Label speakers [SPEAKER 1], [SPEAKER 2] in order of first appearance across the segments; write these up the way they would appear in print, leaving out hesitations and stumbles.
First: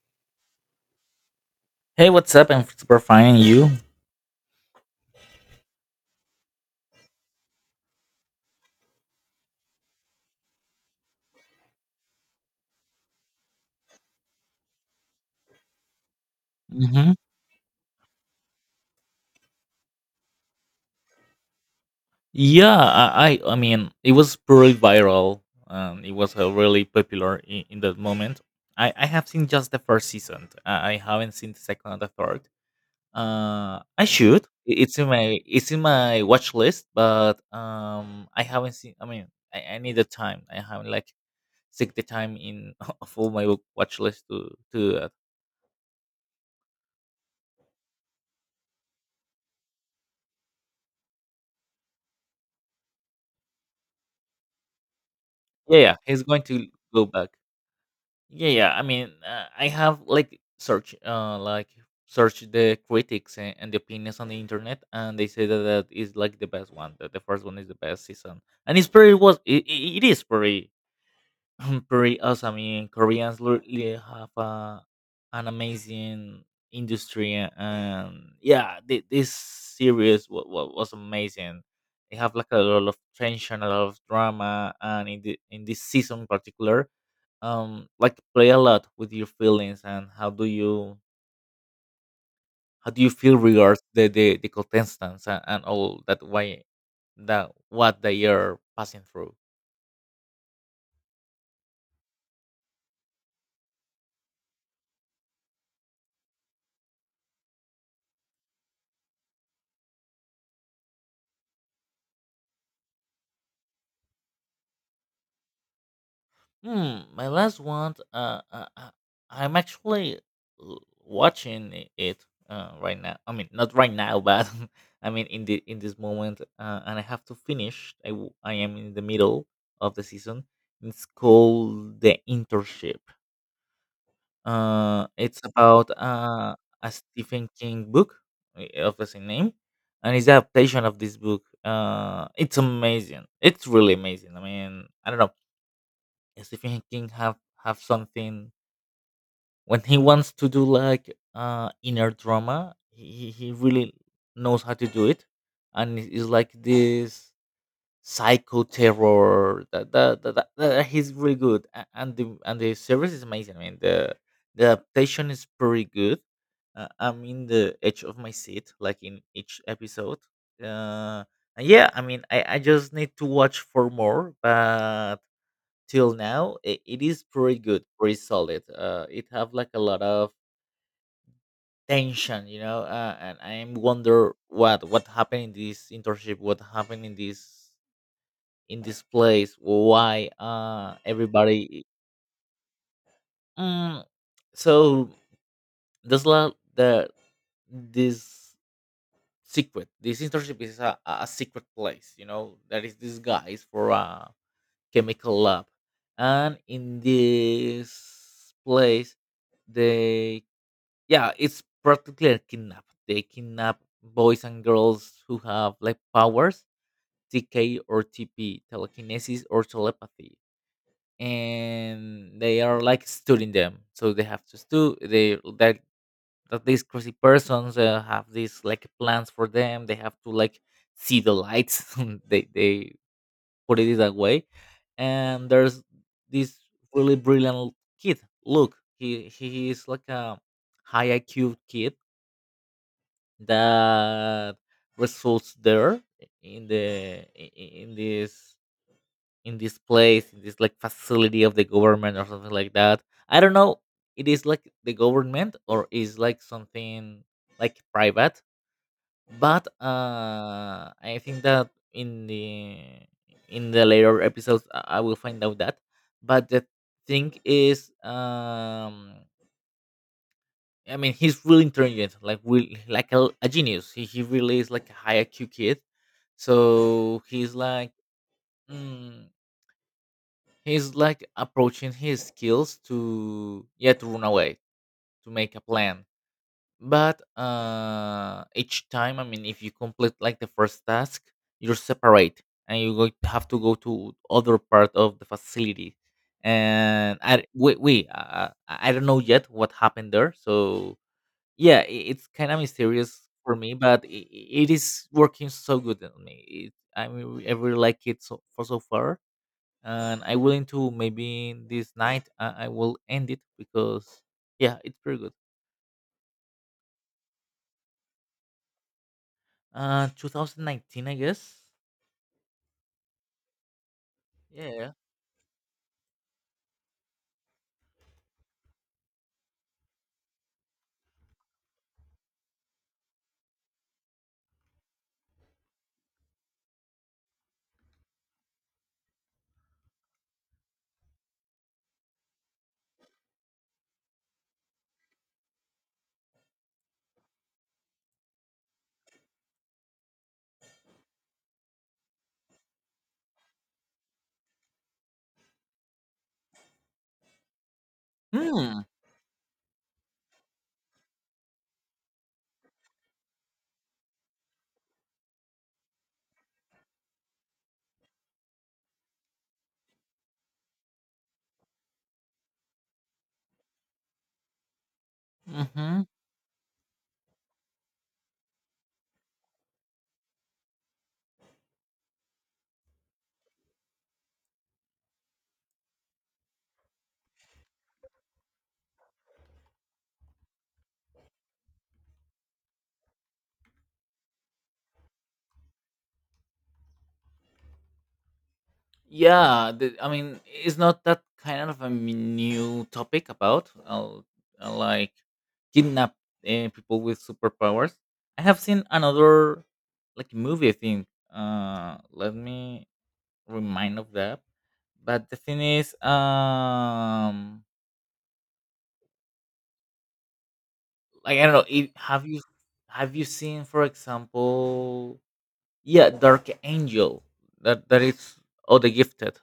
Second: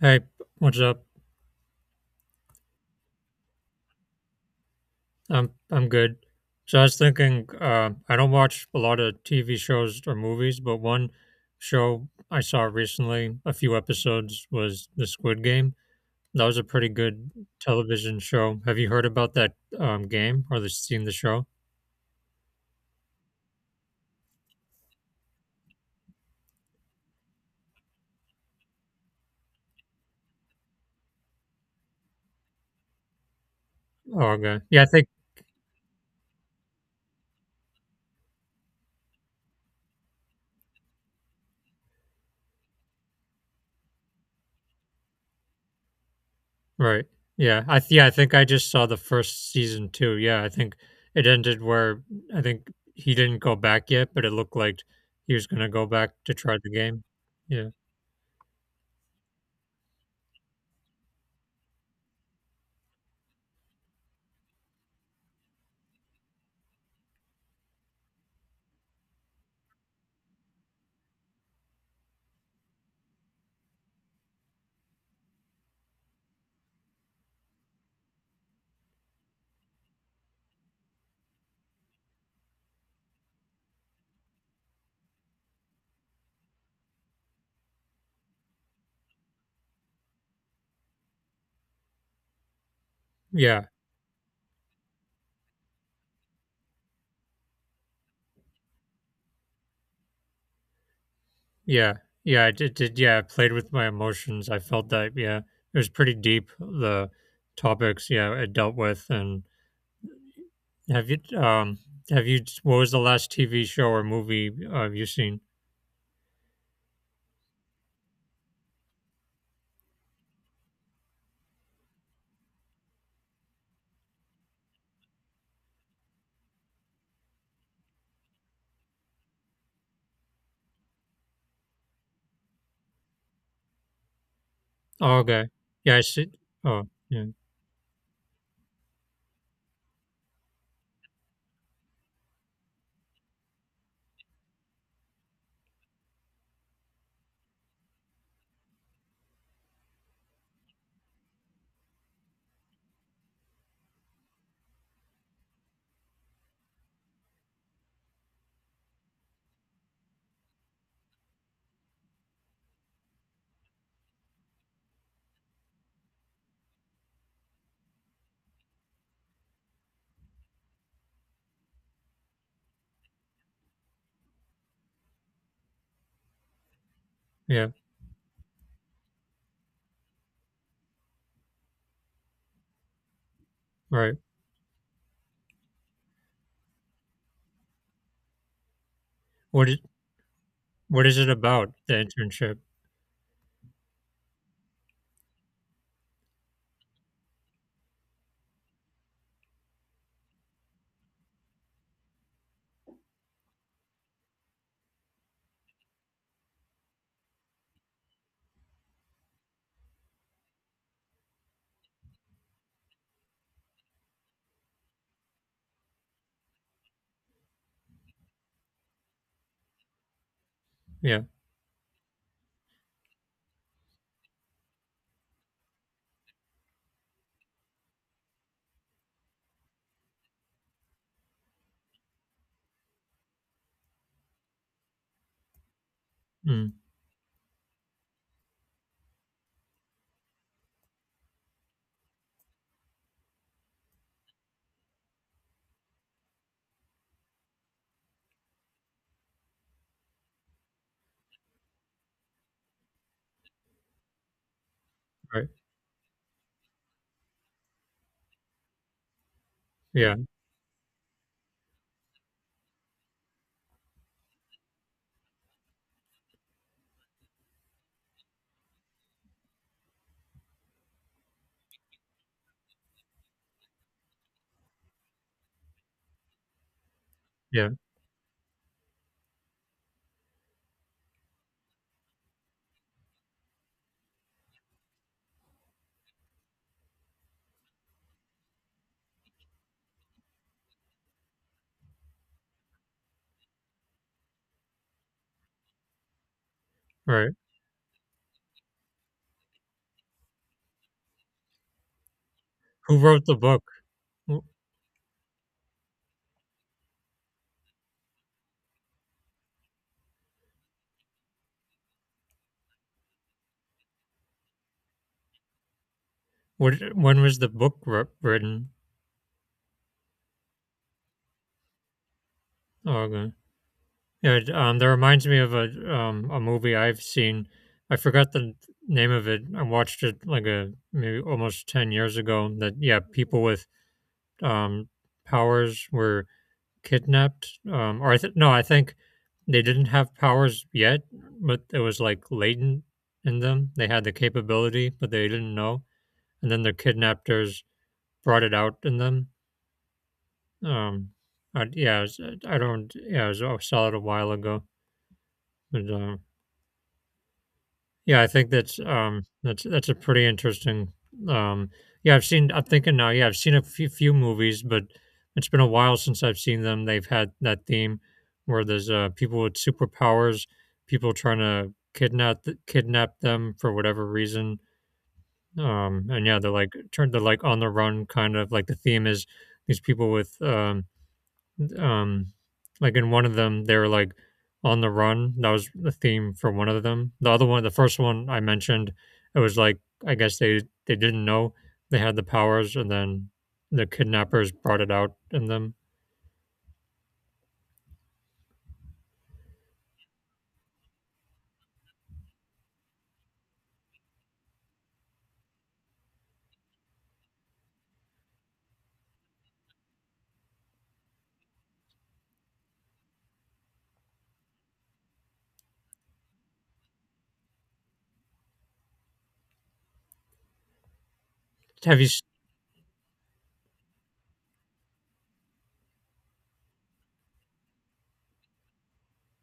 [SPEAKER 1] Hey, what's up?
[SPEAKER 2] Hey, what's up? I'm super fine. And you?
[SPEAKER 1] I'm good. So I was thinking, I don't watch a lot of TV shows or movies, but one show I saw recently, a few episodes, was The Squid Game. That was a pretty
[SPEAKER 2] hmm
[SPEAKER 1] good television show. Have you heard about that game or seen the show?
[SPEAKER 2] Yeah, I mean, it was pretty viral. It was really popular in that moment. I have seen just the first season. I haven't seen the second and the third. I
[SPEAKER 1] Oh,
[SPEAKER 2] should.
[SPEAKER 1] okay. Yeah, I
[SPEAKER 2] It's in
[SPEAKER 1] think
[SPEAKER 2] my watch list, but I haven't seen. I mean, I need the time. I haven't like take the time in of all my watch list to.
[SPEAKER 1] right. Yeah, I think I just saw the first season too. Yeah, I think it ended where I think he didn't go back yet, but it looked like he was gonna
[SPEAKER 2] Yeah,
[SPEAKER 1] go
[SPEAKER 2] yeah,
[SPEAKER 1] back
[SPEAKER 2] he's
[SPEAKER 1] to
[SPEAKER 2] going
[SPEAKER 1] try
[SPEAKER 2] to
[SPEAKER 1] the game.
[SPEAKER 2] go back.
[SPEAKER 1] Yeah.
[SPEAKER 2] Yeah, yeah. I mean, I have like search the critics and the opinions on the internet, and they say that is like the best one. That the first one is the best season, and it's pretty was it, it it is pretty pretty awesome. I mean, Koreans really have an amazing industry, and yeah, this series was amazing. They have like a lot of tension, a lot of drama, and in this season in particular, like play a lot with your feelings and how do you feel
[SPEAKER 1] Yeah,
[SPEAKER 2] regards the contestants and all that why that what they are passing through.
[SPEAKER 1] yeah, yeah. I did. Yeah, I played with my emotions. I felt that. Yeah, it was pretty deep. The topics. Yeah, it dealt with. And have you? What was the last TV show or movie have you seen?
[SPEAKER 2] My last one. I'm actually l- watching it right now. I mean, not right now, but I mean in this moment, and I have to finish. I am in the middle of the season. It's called The Internship.
[SPEAKER 1] Oh,
[SPEAKER 2] It's
[SPEAKER 1] okay.
[SPEAKER 2] about
[SPEAKER 1] Yeah, I see. Oh,
[SPEAKER 2] a
[SPEAKER 1] yeah,
[SPEAKER 2] Stephen King book of the same name, and it's the adaptation of this book. It's amazing. It's really amazing. I mean, I don't know and Stephen King have something when he wants to do like inner drama. He really knows how to do it, and it's like this psycho terror that he's really good and the series is amazing. I mean the adaptation is pretty good. I'm in the edge of my seat, like in each episode. Uh, and yeah, I mean I just need to watch for more, but till now it is pretty
[SPEAKER 1] yeah.
[SPEAKER 2] good, pretty solid. It have like a lot of tension, you know. And I am
[SPEAKER 1] Right.
[SPEAKER 2] wonder what happened in this internship, what happened in this place,
[SPEAKER 1] What is?
[SPEAKER 2] why
[SPEAKER 1] What is it about
[SPEAKER 2] everybody.
[SPEAKER 1] the internship?
[SPEAKER 2] mm, so there's a lot the this secret, this internship is a secret place, you know. There is this guys for a chemical lab, and in this place they. Yeah, it's practically a kidnap. They kidnap boys and girls who have like powers, TK or TP, telekinesis or telepathy,
[SPEAKER 1] Yeah.
[SPEAKER 2] and they are like studying them. So they have to stu they that that these crazy persons have these like plans for them. They have to like see the lights. They put it that way, and there's this
[SPEAKER 1] Mm,
[SPEAKER 2] really brilliant kid. Look, he is like a high IQ kid that results there in the in this place, in this like facility of the government or something like that. I don't know, it is like the
[SPEAKER 1] right.
[SPEAKER 2] government or is like something like private, but
[SPEAKER 1] Yeah.
[SPEAKER 2] I think that in the later episodes, I will find out that. But the thing is, I mean, he's really intelligent, like really, like a genius. He really is like a high IQ kid. So he's
[SPEAKER 1] Yeah.
[SPEAKER 2] like, mm, he's like approaching his skills to yeah to run away, to make a plan. But each time, I mean, if you complete like the first task, you're separate and you going to have to go to other part of the facility. And
[SPEAKER 1] Right.
[SPEAKER 2] I we I don't know yet what happened there, so yeah, I it's kinda
[SPEAKER 1] Who
[SPEAKER 2] mysterious
[SPEAKER 1] wrote the
[SPEAKER 2] for
[SPEAKER 1] book?
[SPEAKER 2] me, but
[SPEAKER 1] Wh-
[SPEAKER 2] I it is working so good on me. It I mean, I really like it so for so far, and I'm willing to maybe this night I will end it because, yeah, it's pretty good.
[SPEAKER 1] What? When was the book written?
[SPEAKER 2] 2019, I guess?
[SPEAKER 1] Oh, okay. Yeah, it, that
[SPEAKER 2] Yeah.
[SPEAKER 1] reminds me of a movie I've seen. I forgot the name of it. I watched it like a maybe almost 10 years ago. That yeah, people with um, powers were kidnapped. No, I think they didn't have powers yet, but it was like latent in them. They had the capability, but they didn't know. And then the kidnappers brought it out in them. Um, I, yeah, it was, I don't. Yeah, it was, I saw it a while ago, but. Yeah, I think that's
[SPEAKER 2] Hmm,
[SPEAKER 1] that's a pretty interesting um yeah, I've seen I'm thinking now, yeah, I've seen a few movies, but it's been a while since I've seen them. They've had that theme where there's people with superpowers, people trying to kidnap kidnap them for whatever reason.
[SPEAKER 2] mhm.
[SPEAKER 1] And yeah, they're like turned they're like on the run kind of like the theme is these people with um like in one of them they were like on the run. That was the theme for one of them. The other one, the first one I mentioned, it was like I guess they didn't know they had the powers and then the kidnappers brought it out in them.
[SPEAKER 2] Yeah, I mean, it's not that kind of a new topic about like kidnap people with superpowers. I have seen another like movie, I think. Let me remind of that. But the thing is, like I don't know.
[SPEAKER 1] have you s-
[SPEAKER 2] Have you seen, for example? Yeah, Dark Angel. That is all the gifted.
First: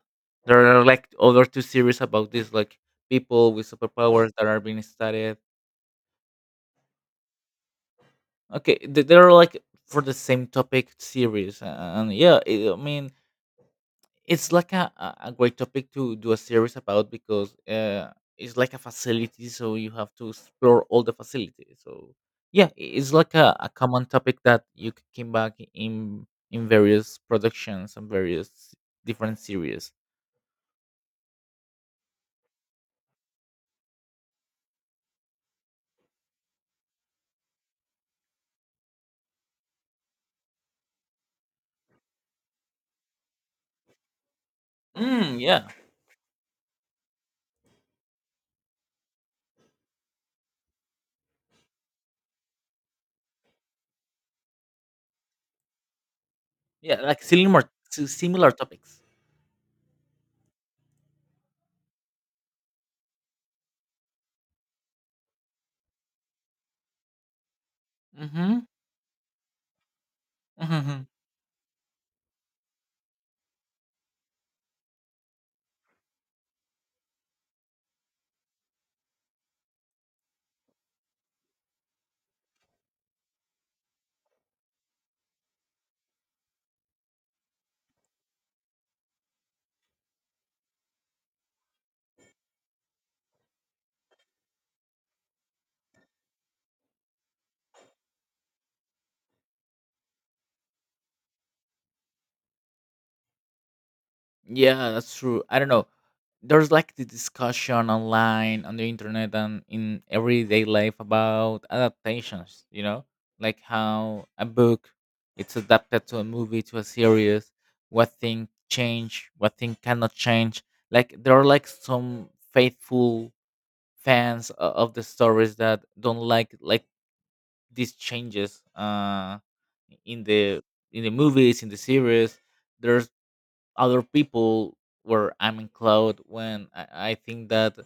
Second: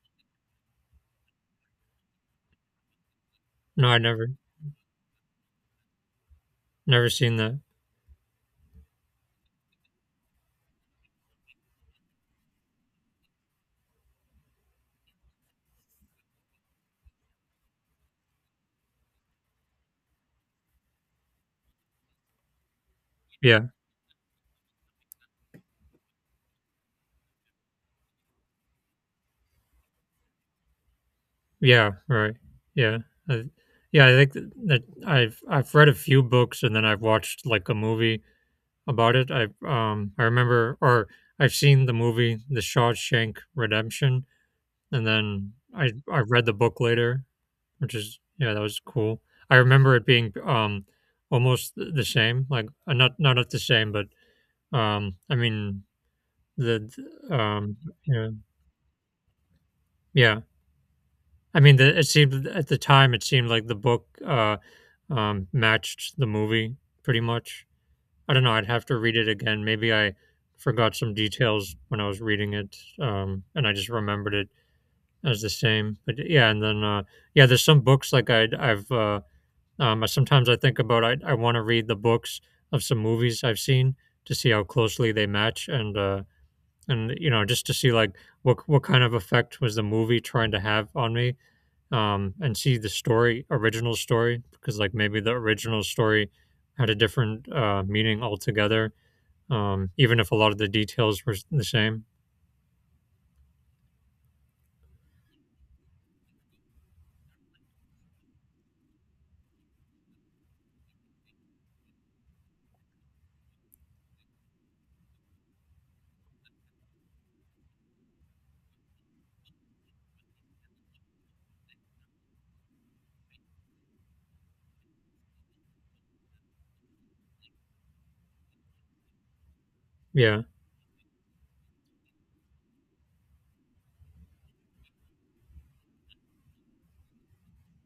[SPEAKER 2] There are like other two series about this, like people with
[SPEAKER 1] no, I never
[SPEAKER 2] superpowers that are being studied.
[SPEAKER 1] never seen that.
[SPEAKER 2] Okay, they're like for the same topic series, and yeah, I mean it's like a a great topic to do a series about because it's like a facility, so you have to explore all the facilities. So yeah, it's like
[SPEAKER 1] Yeah.
[SPEAKER 2] a common topic that you came back in various productions and various different series.
[SPEAKER 1] Yeah, right. Yeah. I, yeah, I think that I've read a few books and then I've watched like a movie about it. I I remember or I've seen the movie The Shawshank Redemption. And then
[SPEAKER 2] Yeah,
[SPEAKER 1] I read the book later, which is yeah, that was cool. I remember it being almost the same, like not not at the same, but I mean the
[SPEAKER 2] yeah,
[SPEAKER 1] the,
[SPEAKER 2] like similar
[SPEAKER 1] um
[SPEAKER 2] to
[SPEAKER 1] yeah,
[SPEAKER 2] similar topics.
[SPEAKER 1] yeah. I mean the, it seemed at the time it seemed like the book matched the movie pretty much. I don't know.
[SPEAKER 2] Mm-hmm.
[SPEAKER 1] I'd have to read it again. Maybe I forgot
[SPEAKER 2] hmm
[SPEAKER 1] some details when I was reading it, and I just remembered it. That was the same, but yeah, and then yeah, there's some books like I I've sometimes I think about I want to read the books of some movies I've seen to see how closely they match, and you know just to see like what kind of effect was the movie trying to have on me, and see the story original story, because like maybe the original story had a different meaning altogether, even if a lot of the details were the same.
[SPEAKER 2] Yeah, that's true. I don't know. There's like the discussion online on the internet and in everyday life about adaptations. You know, like how a book it's adapted to a movie, to a series. What thing change? What thing cannot change? Like there are like some faithful fans of the stories that don't like these changes in
[SPEAKER 1] Yeah,
[SPEAKER 2] the in the movies, in the series. There's other people where I'm in cloud, when I think that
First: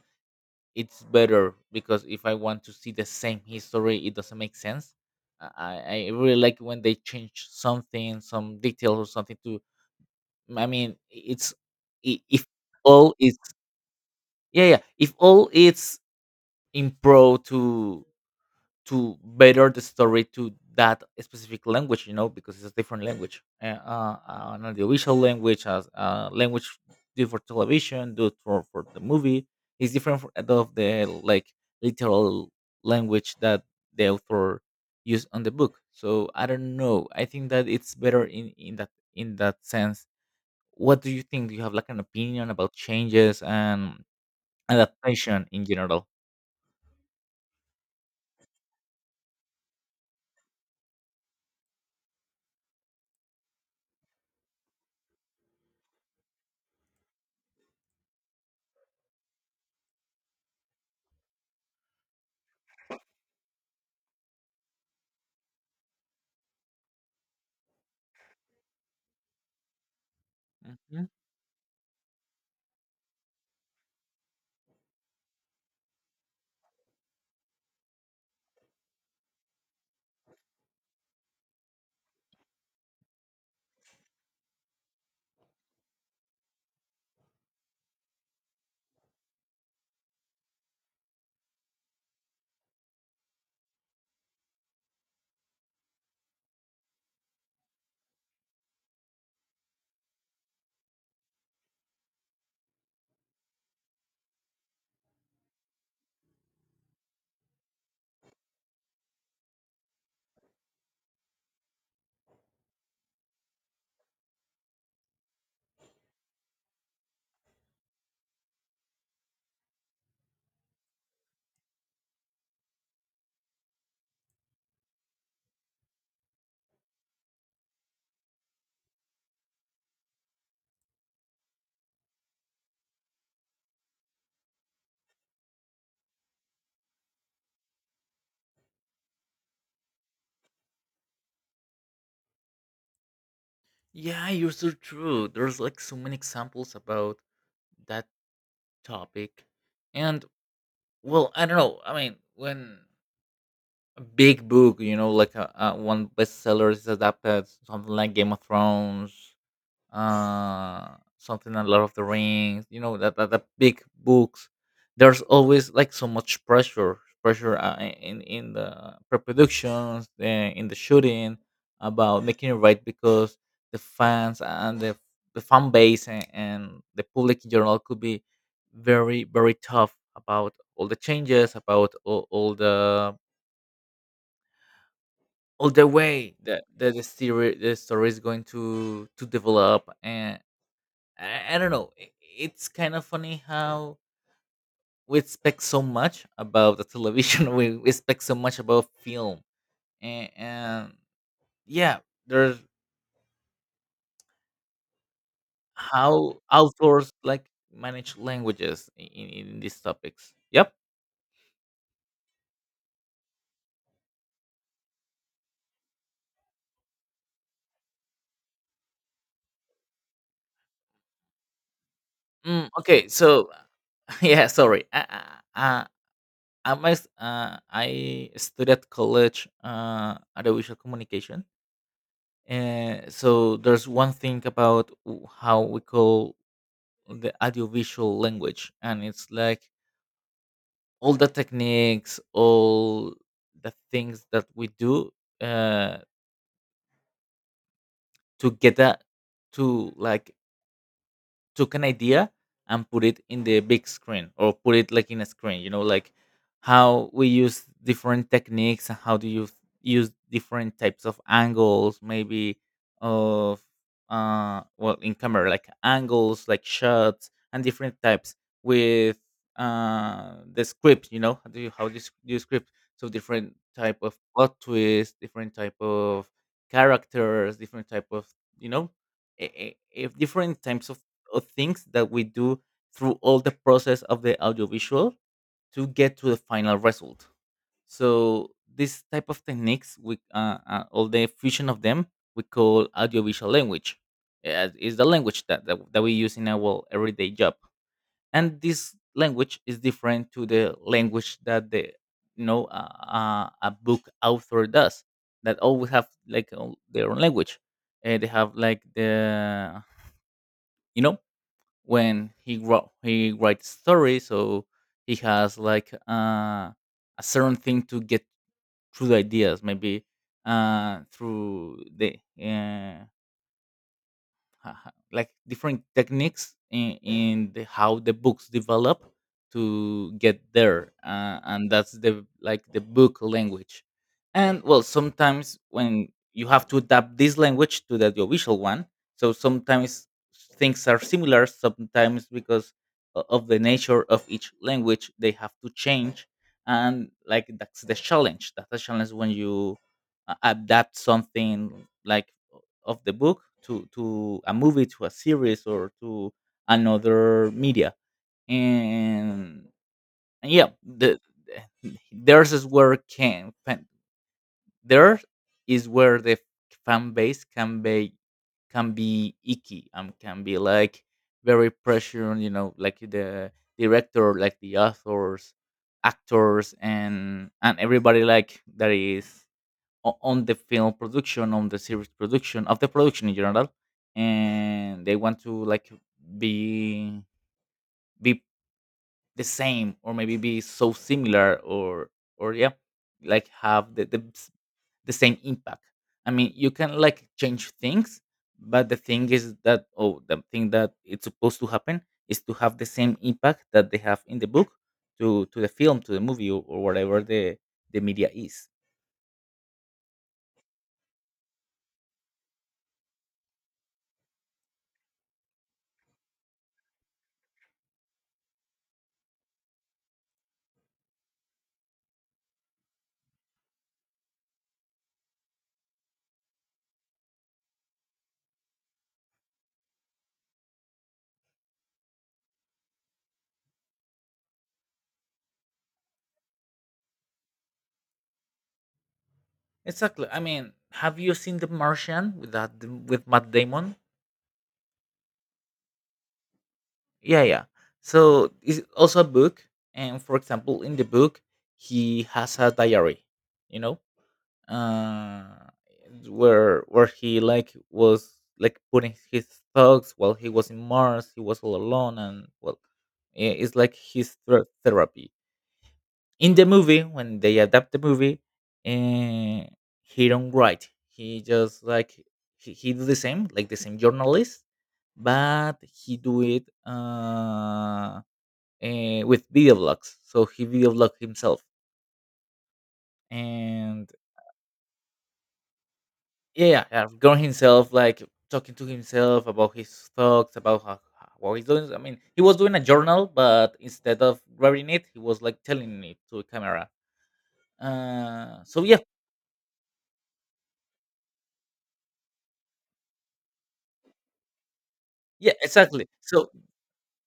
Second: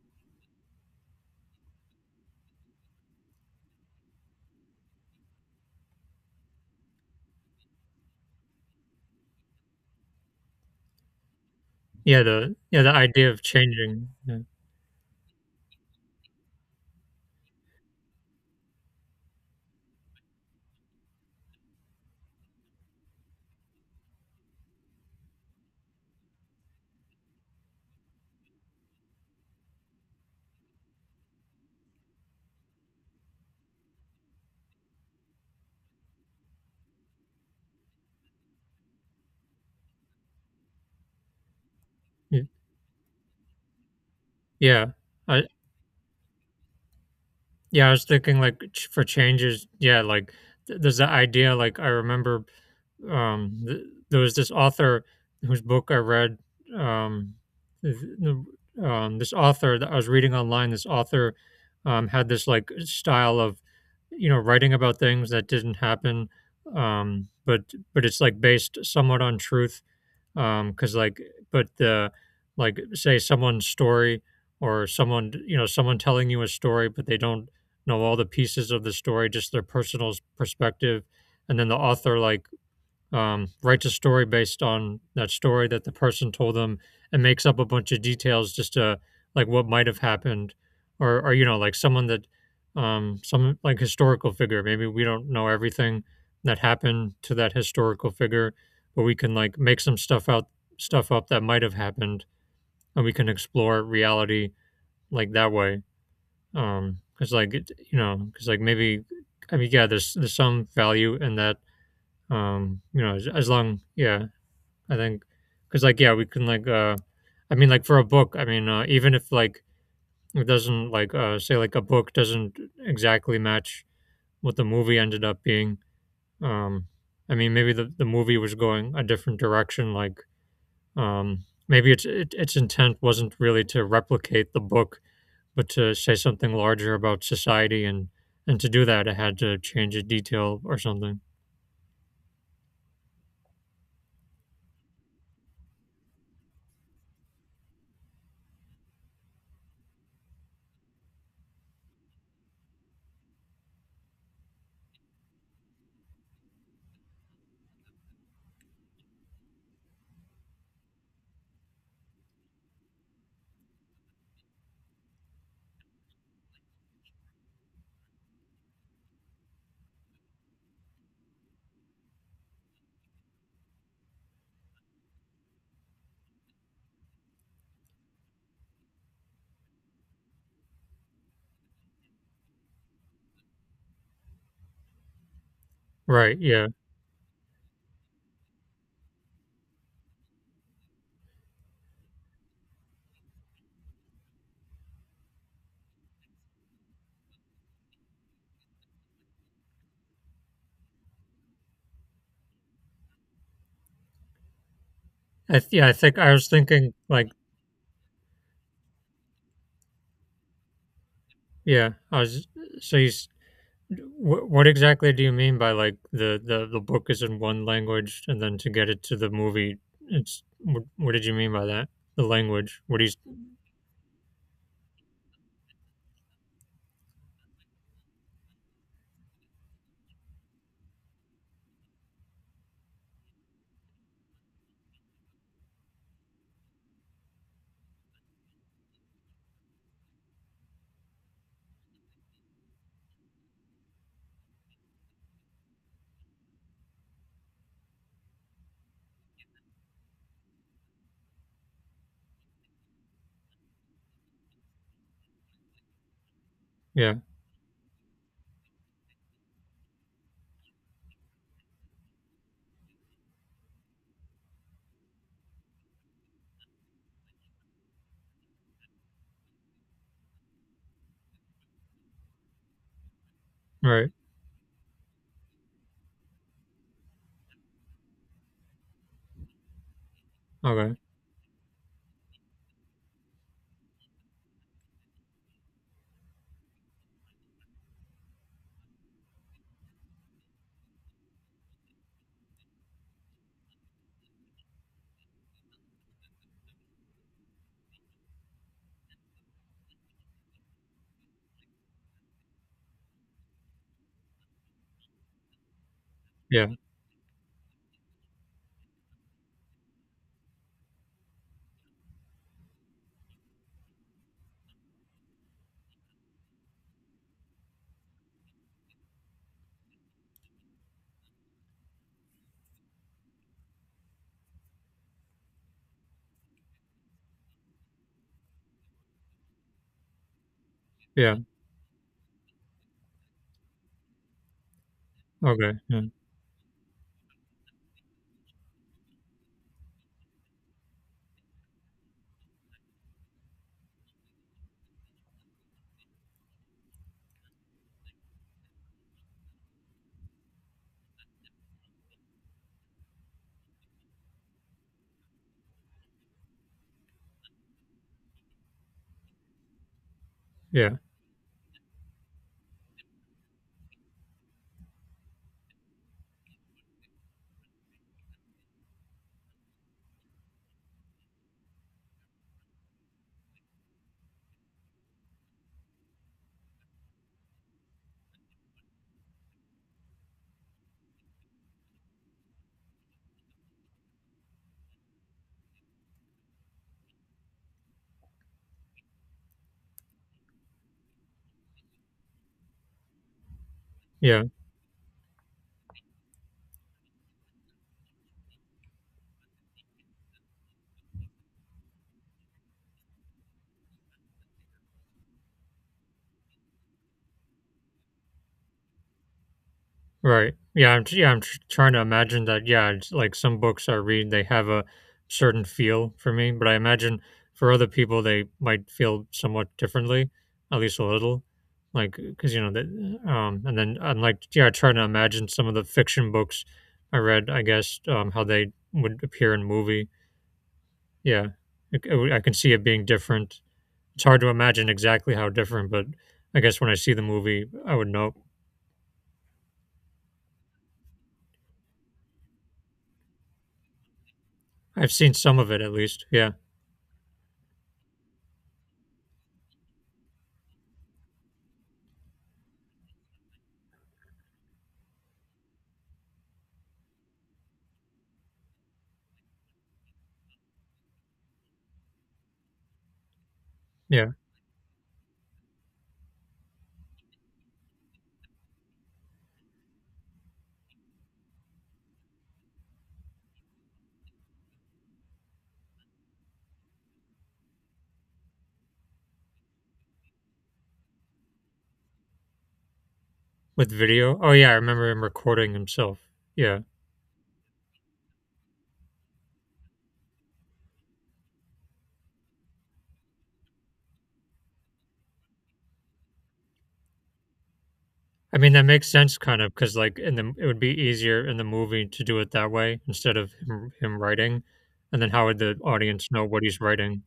[SPEAKER 2] it's better because if I want to see the same history it doesn't make sense. I really like when they change something, some detail or something to. I mean it's I- if
[SPEAKER 1] yeah the
[SPEAKER 2] all
[SPEAKER 1] idea
[SPEAKER 2] is
[SPEAKER 1] of changing. Yeah,
[SPEAKER 2] yeah, yeah, if all it's improved to better the story to that specific language, you know, because it's a different language. An audiovisual language, as language do for television, do for the movie. It's different of the like literal language that the author used on the book. So I don't know. I think that it's better in that in that sense. What do you think? Do you have like an
[SPEAKER 1] Y-
[SPEAKER 2] opinion about changes and
[SPEAKER 1] yeah, I
[SPEAKER 2] adaptation in general?
[SPEAKER 1] yeah, I was thinking like for changes. Yeah, like there's the idea. Like I remember there was this author whose book I read. Um, th- this author that I was reading online, this author had this like style of, you know, writing about things that didn't happen, um, but but it's like based somewhat on truth. Because
[SPEAKER 2] Mm-hmm.
[SPEAKER 1] like, but the like say someone's story or someone you know someone telling you a story, but they don't know all the pieces of the story, just their personal perspective, and then the author like writes a story based on that story that the person told them, and makes up a bunch of details just to like what might have happened, or you know like someone that some like historical figure, maybe we don't know everything that happened to that historical figure, but we can like make some stuff out stuff up that might have happened, and we can explore reality like that way. Because like you know because like maybe I mean yeah there's some value in that. You know, as long yeah, I think, because like yeah, we can like I mean like for a book, I mean even if like it doesn't like say like a book doesn't exactly match what the movie ended up being. Um, I mean maybe the movie was going a different direction. Like maybe its it, its intent wasn't really to replicate the book, but to say something larger about society, and to do that it had to change a detail or something.
[SPEAKER 2] Yeah, you're so true. There's like so many examples about that topic. And well, I don't know. I mean, when big book, you know, like a one bestseller is adapted, something like Game of Thrones, uh something a lot of the rings, you know, that big books, there's always like so much pressure in the pre-productions, in the shooting about making it right because the fans and the fan base and the public in general could be very tough about all the changes, about all the way
[SPEAKER 1] Right. Yeah.
[SPEAKER 2] that the story is going to develop and. I don't know. It's kind of funny how we expect so much about the television. We expect so much about film, and yeah, there's
[SPEAKER 1] I think I
[SPEAKER 2] how
[SPEAKER 1] was thinking
[SPEAKER 2] authors
[SPEAKER 1] like
[SPEAKER 2] like manage languages in, in these topics. Yep.
[SPEAKER 1] yeah. I was so you s- what exactly do you mean by like the book is in one language and then to get it to the movie, it's what did you mean by that? The language. What do
[SPEAKER 2] Okay.
[SPEAKER 1] you
[SPEAKER 2] So yeah, sorry. I, I- I'm I studied at college audiovisual communication. So there's one thing about how we call the audiovisual language, and it's like all the techniques, all the things that we do uh, together to like took an idea and put it in the big screen or put it like in a screen, you know, like how
[SPEAKER 1] Yeah,
[SPEAKER 2] we use different techniques and how do you use different types of angles maybe of well in camera, like angles, like shots and different types with the script, you know, how do you, do you script, so different type
[SPEAKER 1] right.
[SPEAKER 2] of plot twist, different type of characters, different type of, you know, if different types
[SPEAKER 1] Okay.
[SPEAKER 2] of or things that we do through all the process of the audiovisual to get to the final result. So this type of techniques, we all the fusion of them, we call audiovisual language. Is the language that that we use in our everyday job, and this language is different to the language that the you know a book author does. That always have like
[SPEAKER 1] Yeah.
[SPEAKER 2] their own language. They have like the, you know when he writes stories, so he has like a certain thing to get through the ideas, maybe through the ha- ha- like different techniques in the, how the books develop to get there,
[SPEAKER 1] Yeah.
[SPEAKER 2] and that's the, like, the book language. And well, sometimes
[SPEAKER 1] Okay. Yeah.
[SPEAKER 2] when you have to adapt this language to the audiovisual one, so sometimes things are similar sometimes because of the nature of each language they have to change. And like, that's the challenge, that's the challenge when you adapt something, like, of the book to a movie, to a series, or to another media, and, and yeah,
[SPEAKER 1] Yeah.
[SPEAKER 2] the the- theirs is where can fan- there is where the fan base can be, can be icky, can be like very pressure, like the director, like the authors, actors, and everybody like that is on the film production, on the series production, of the production in general, and they want to like be be the same, or maybe be so similar, or yeah, like have
[SPEAKER 1] Yeah.
[SPEAKER 2] the same impact. I mean, you can like change things, but the thing is that, oh, the thing that it's supposed to happen is to have the same impact that they have in the book to the film, to the movie, or, whatever the media is.
[SPEAKER 1] Right. Yeah. I'm. Yeah. I'm trying to imagine that. Yeah. It's like some books I read, they have a certain feel for me, but I imagine for other people they might feel somewhat differently, at least a little. Like, because you know that. And then I'm like, yeah, trying to imagine some of the fiction books I read. I guess how they would appear in movie. Yeah. I can see it being different. It's hard to imagine exactly how different, but I guess when I see the movie, I would know.
[SPEAKER 2] Exactly. I mean, have you seen The Martian with, that, with Matt Damon?
[SPEAKER 1] I've seen some of it at least. Yeah.
[SPEAKER 2] Yeah, yeah. So it's also a book, and for example, in the book, he has a diary, you know, uh, where he like was like putting his thoughts while he was in Mars. He was all alone, and well, it's like
[SPEAKER 1] Yeah.
[SPEAKER 2] his therapy. In the movie when they adapt the movie, uh, he don't write, he just like he do the same, like the same journalist, but he do it with video blogs, so he video blog himself.
[SPEAKER 1] With
[SPEAKER 2] And
[SPEAKER 1] video? Oh, yeah, I remember him recording himself.
[SPEAKER 2] yeah,
[SPEAKER 1] Yeah.
[SPEAKER 2] yeah, going himself like talking to himself about his thoughts about what he's doing. I mean, he was doing a journal, but instead of writing it, he was like telling it to a camera,
[SPEAKER 1] I mean,
[SPEAKER 2] so
[SPEAKER 1] that
[SPEAKER 2] yeah,
[SPEAKER 1] makes sense kind of, because like, in the it would be easier in the movie to do it that way instead of him writing, and then how
[SPEAKER 2] yeah,
[SPEAKER 1] would the
[SPEAKER 2] exactly,
[SPEAKER 1] audience know
[SPEAKER 2] so
[SPEAKER 1] what he's writing?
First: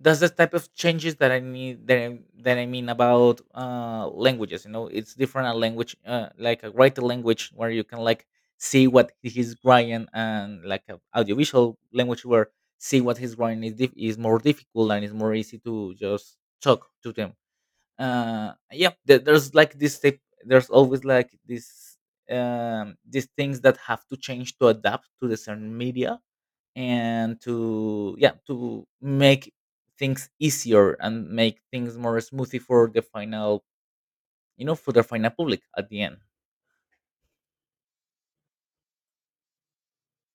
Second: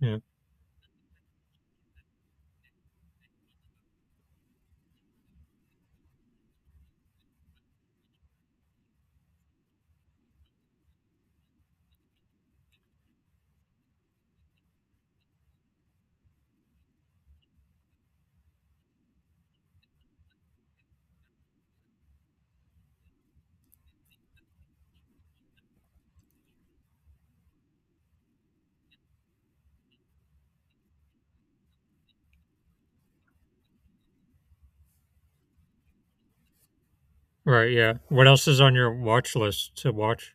[SPEAKER 1] Yeah.
[SPEAKER 2] the type of changes that I need, that I mean about languages. It's different, a language, like a written language where you can like see what he's writing, and like a audiovisual language where see what he's writing is is more difficult, and it's more easy to just talk to them. Yeah, there's like this type, there's always like this, these things that have to change to adapt to the certain media, and to, yeah, to make things easier and make things more smoothie for the final, for the final public at the end.
[SPEAKER 1] Right, yeah. What else is on your watch list to watch?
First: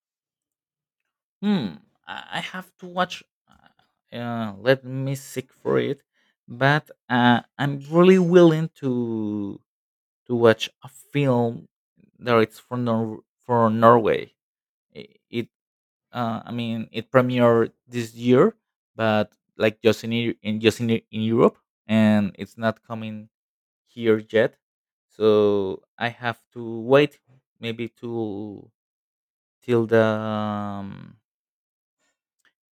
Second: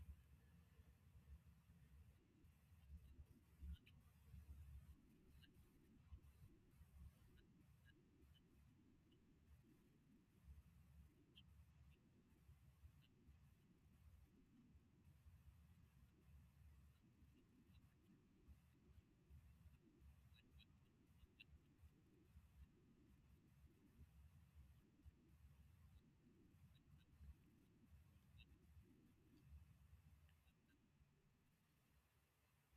[SPEAKER 2] Hmm, I have to watch, let me seek for it, but I'm really willing to watch a film that it's from for Norway. It I mean, it premiered this year, but like just in in Europe, and it's not coming here yet. So I have to wait maybe to till the,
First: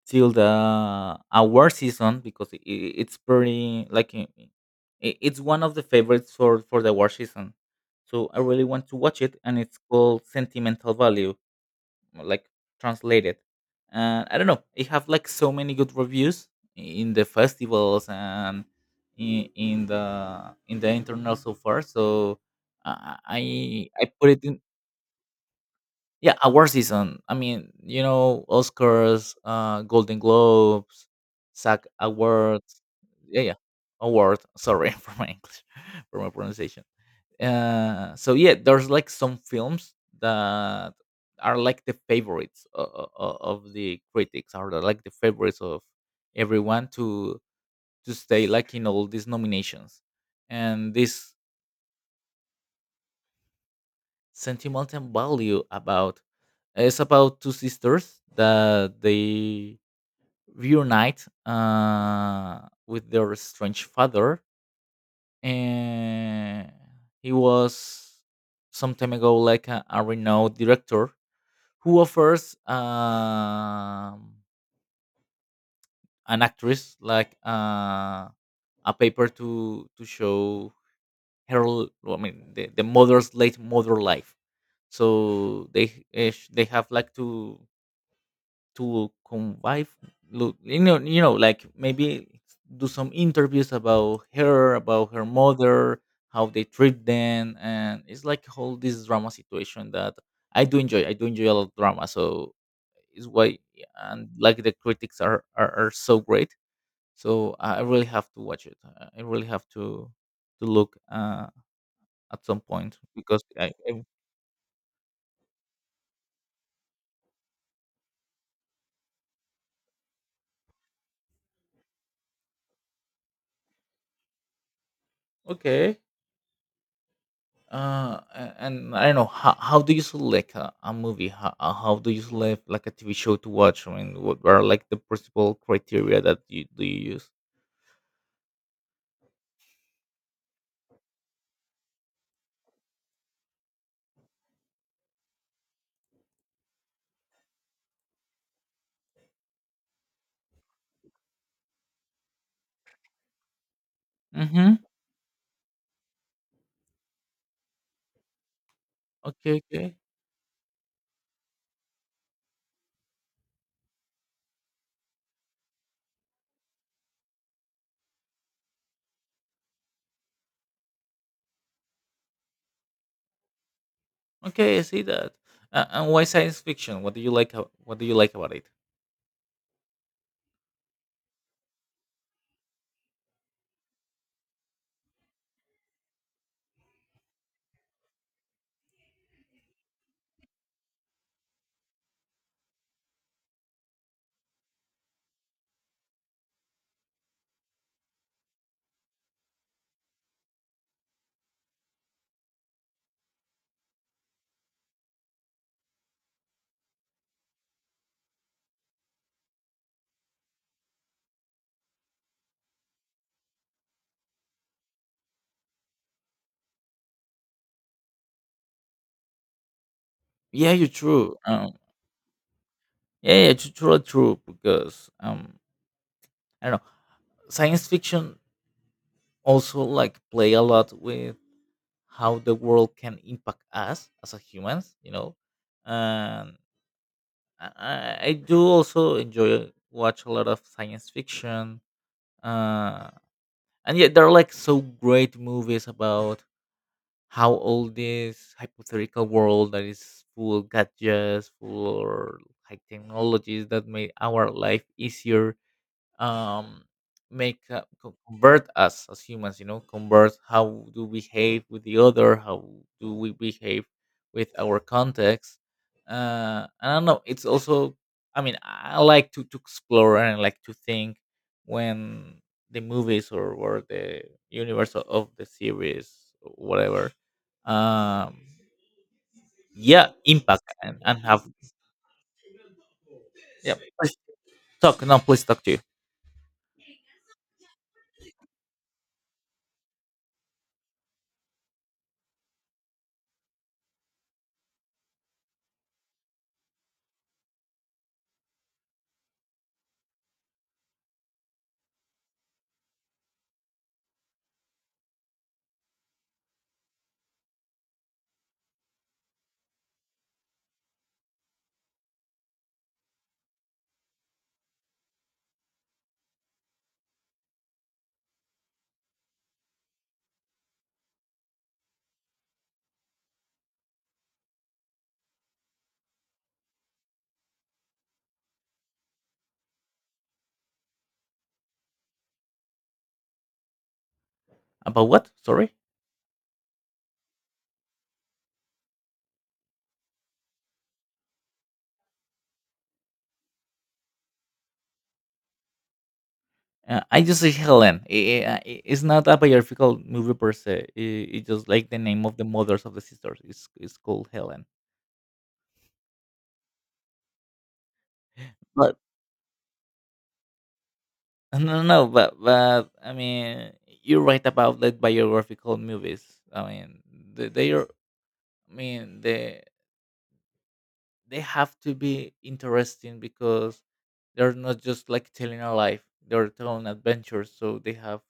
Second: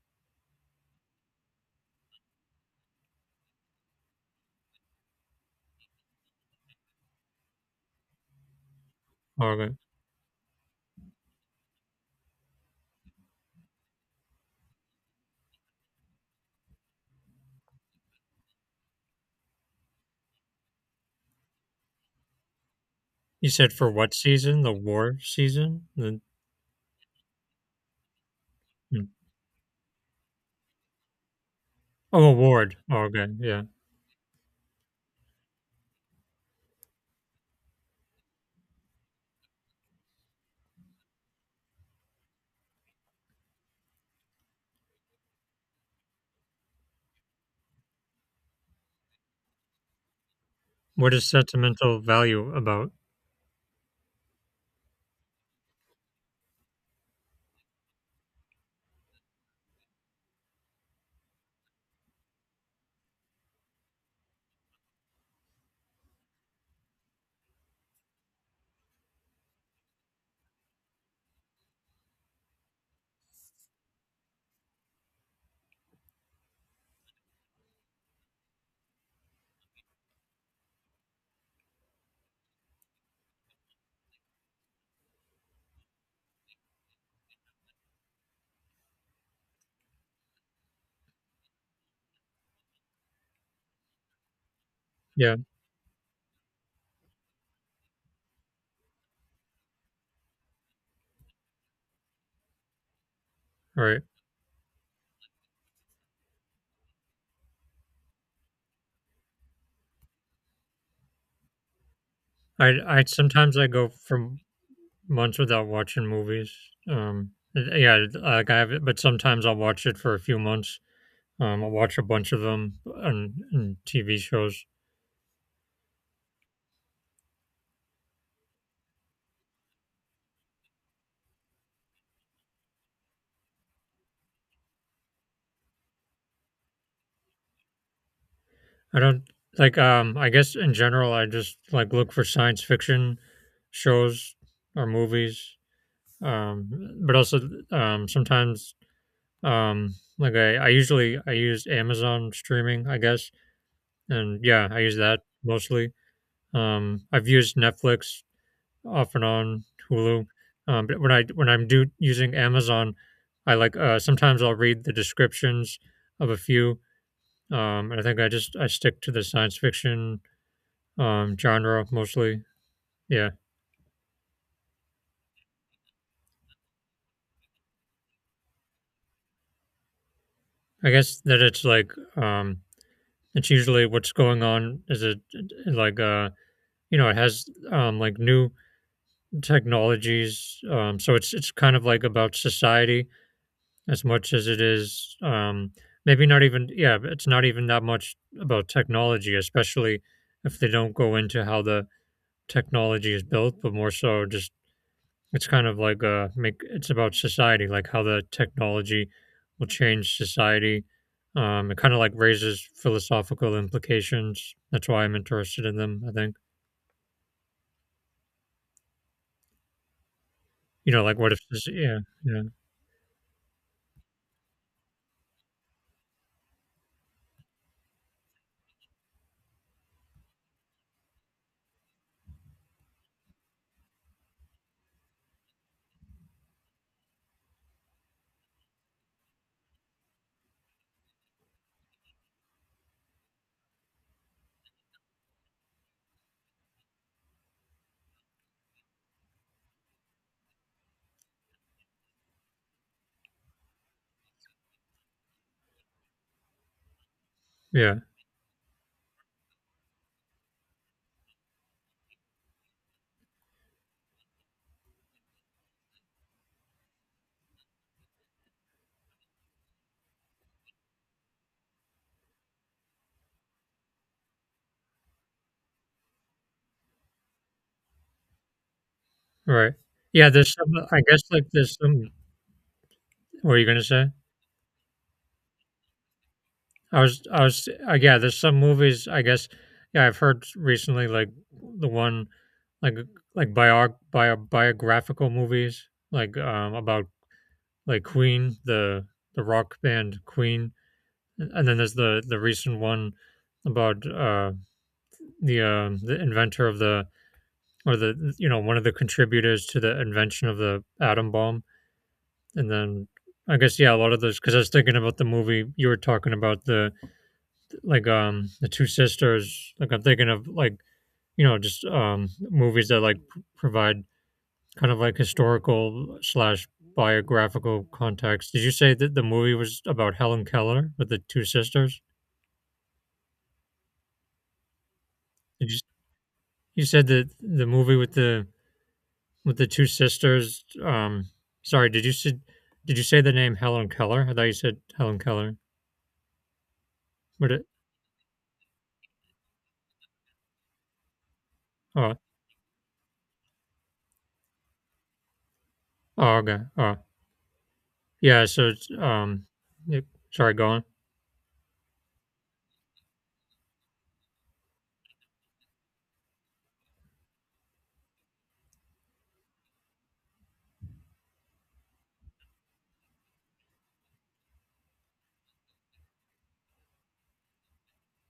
[SPEAKER 2] till the award season, because it's pretty like, it's one of the favorites for the award season. So I really want to watch it,
[SPEAKER 1] Oh,
[SPEAKER 2] and
[SPEAKER 1] okay.
[SPEAKER 2] it's called Sentimental Value, like, translated. And I don't know, it have like so many good reviews in the festivals and in the internet so far. So
[SPEAKER 1] You said
[SPEAKER 2] I
[SPEAKER 1] for
[SPEAKER 2] I
[SPEAKER 1] what
[SPEAKER 2] put it in.
[SPEAKER 1] season? The war season? The
[SPEAKER 2] Yeah, award season. I mean,
[SPEAKER 1] mm.
[SPEAKER 2] Oscars, Golden Globes, SAG
[SPEAKER 1] Oh, award.
[SPEAKER 2] awards.
[SPEAKER 1] Oh, okay,
[SPEAKER 2] Yeah,
[SPEAKER 1] yeah.
[SPEAKER 2] award. Sorry for my English, for my pronunciation, so yeah, there's like some films that are like the favorites of the critics, or like the favorites of everyone to stay like in all these nominations, and
[SPEAKER 1] What is
[SPEAKER 2] this.
[SPEAKER 1] sentimental value about?
[SPEAKER 2] Sentimental Value about, it's about two sisters that they reunite, with their strange father, and he was some time ago like a renowned director, who offers an actress like, a paper to show her, I mean the mother's late mother life. So they they have like to convive, like maybe do some interviews about her, about her
[SPEAKER 1] Yeah,
[SPEAKER 2] mother, how they treat them. And it's like whole this drama situation that I do enjoy. I do enjoy a lot of drama, so is why.
[SPEAKER 1] all right.
[SPEAKER 2] And like the critics are so great. So I really have to watch it. I really have to look, at some point
[SPEAKER 1] I
[SPEAKER 2] because
[SPEAKER 1] sometimes I
[SPEAKER 2] I,
[SPEAKER 1] go
[SPEAKER 2] I
[SPEAKER 1] from months without watching movies. Um, yeah, like I have it, but sometimes I'll watch it for a few months. I'll watch a bunch of them on TV shows.
[SPEAKER 2] okay. And I don't know how do you select a movie? How do you select like a TV show to watch? I mean, what are like the principal criteria that you use?
[SPEAKER 1] I don't like. I guess in general, I just like look for science fiction shows or movies. Um, but also sometimes like I usually I use Amazon streaming, I guess, and yeah,
[SPEAKER 2] Mm-hmm.
[SPEAKER 1] I use that mostly. I've used Netflix off and
[SPEAKER 2] Okay,
[SPEAKER 1] on
[SPEAKER 2] okay,
[SPEAKER 1] Hulu. But when I when I'm do using Amazon, I like sometimes I'll read the descriptions of a few. And I think I just I stick to the science fiction genre mostly. Yeah,
[SPEAKER 2] okay. I see that. And why science fiction? What do you like? What do you like about it?
[SPEAKER 1] I guess that it's like um, it's usually what's going on is it like you know it has like new technologies. So it's kind of like about society as much as it is maybe not even yeah it's not even that much about technology, especially if they don't go into how the technology is built, but more so just it's kind of like make it's about society, like how the technology will change society. It kind of like raises philosophical implications. That's why I'm interested in them, I think.
[SPEAKER 2] Yeah, you're
[SPEAKER 1] You know, like what
[SPEAKER 2] true.
[SPEAKER 1] if this, yeah yeah
[SPEAKER 2] Yeah, yeah, true, true, true, because, I don't know, science fiction also like play a lot with how the world can impact us as a humans. And I do also enjoy, watch a lot of science fiction. Uh, and yeah, there are like so great movies about how all this hypothetical world that is full of gadgets, full or high technologies that made our life easier, um make,
[SPEAKER 1] yeah
[SPEAKER 2] convert us as humans, convert how do we behave with the other, how do we behave with our context, I don't know, it's also, I mean, I like to explore, and I like to think when the movies, or the universe of the series, whatever, um
[SPEAKER 1] right
[SPEAKER 2] yeah,
[SPEAKER 1] yeah there's
[SPEAKER 2] impact
[SPEAKER 1] some
[SPEAKER 2] and,
[SPEAKER 1] I
[SPEAKER 2] and
[SPEAKER 1] guess
[SPEAKER 2] have.
[SPEAKER 1] like there's some what are you
[SPEAKER 2] Yeah,
[SPEAKER 1] gonna say?
[SPEAKER 2] please talk, no, please talk to you.
[SPEAKER 1] Yeah. There's some movies, I guess. Yeah, I've heard recently, like the one, like like biographical movies, like about like Queen, the rock band Queen, and then there's the recent one about the inventor of the or the one of the contributors to the invention of the atom bomb, and then I guess yeah, a lot of those because I was thinking about the movie you were talking about the like the two sisters, like I'm thinking of like you know just movies that like provide kind of like historical slash biographical context. Did you say that the movie was about Helen Keller with the two sisters?
[SPEAKER 2] About what?
[SPEAKER 1] did
[SPEAKER 2] Sorry.
[SPEAKER 1] you, you said that the movie with the two sisters, sorry did you say, did you say the name Helen Keller? I thought you said Helen Keller.
[SPEAKER 2] I just
[SPEAKER 1] But it
[SPEAKER 2] tell them, it's not a biographical movie per se. It's just like the
[SPEAKER 1] oh,
[SPEAKER 2] name of the mothers of the sisters. It's called Helen.
[SPEAKER 1] oh okay. Oh yeah, so it's
[SPEAKER 2] But
[SPEAKER 1] yeah, sorry, go on.
[SPEAKER 2] no, no, but I mean, you're right about the biographical movies. I mean, they are. I mean, they have to be interesting because they're not just like telling a life. They're telling adventures, so they have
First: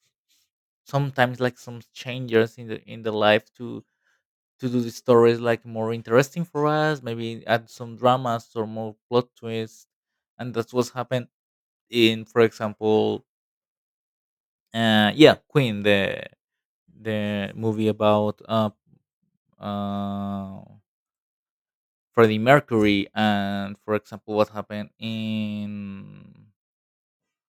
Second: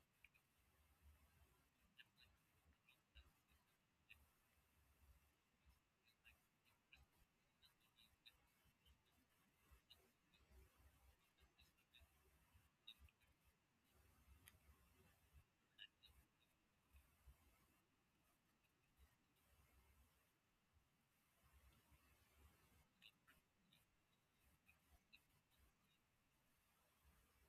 [SPEAKER 2] sometimes like some changes in the life to do the stories like more interesting for us, maybe add some dramas or more plot twists. And that's what's happened in, for example, yeah, Queen, the movie about uh, Freddie Mercury, and for example, what happened in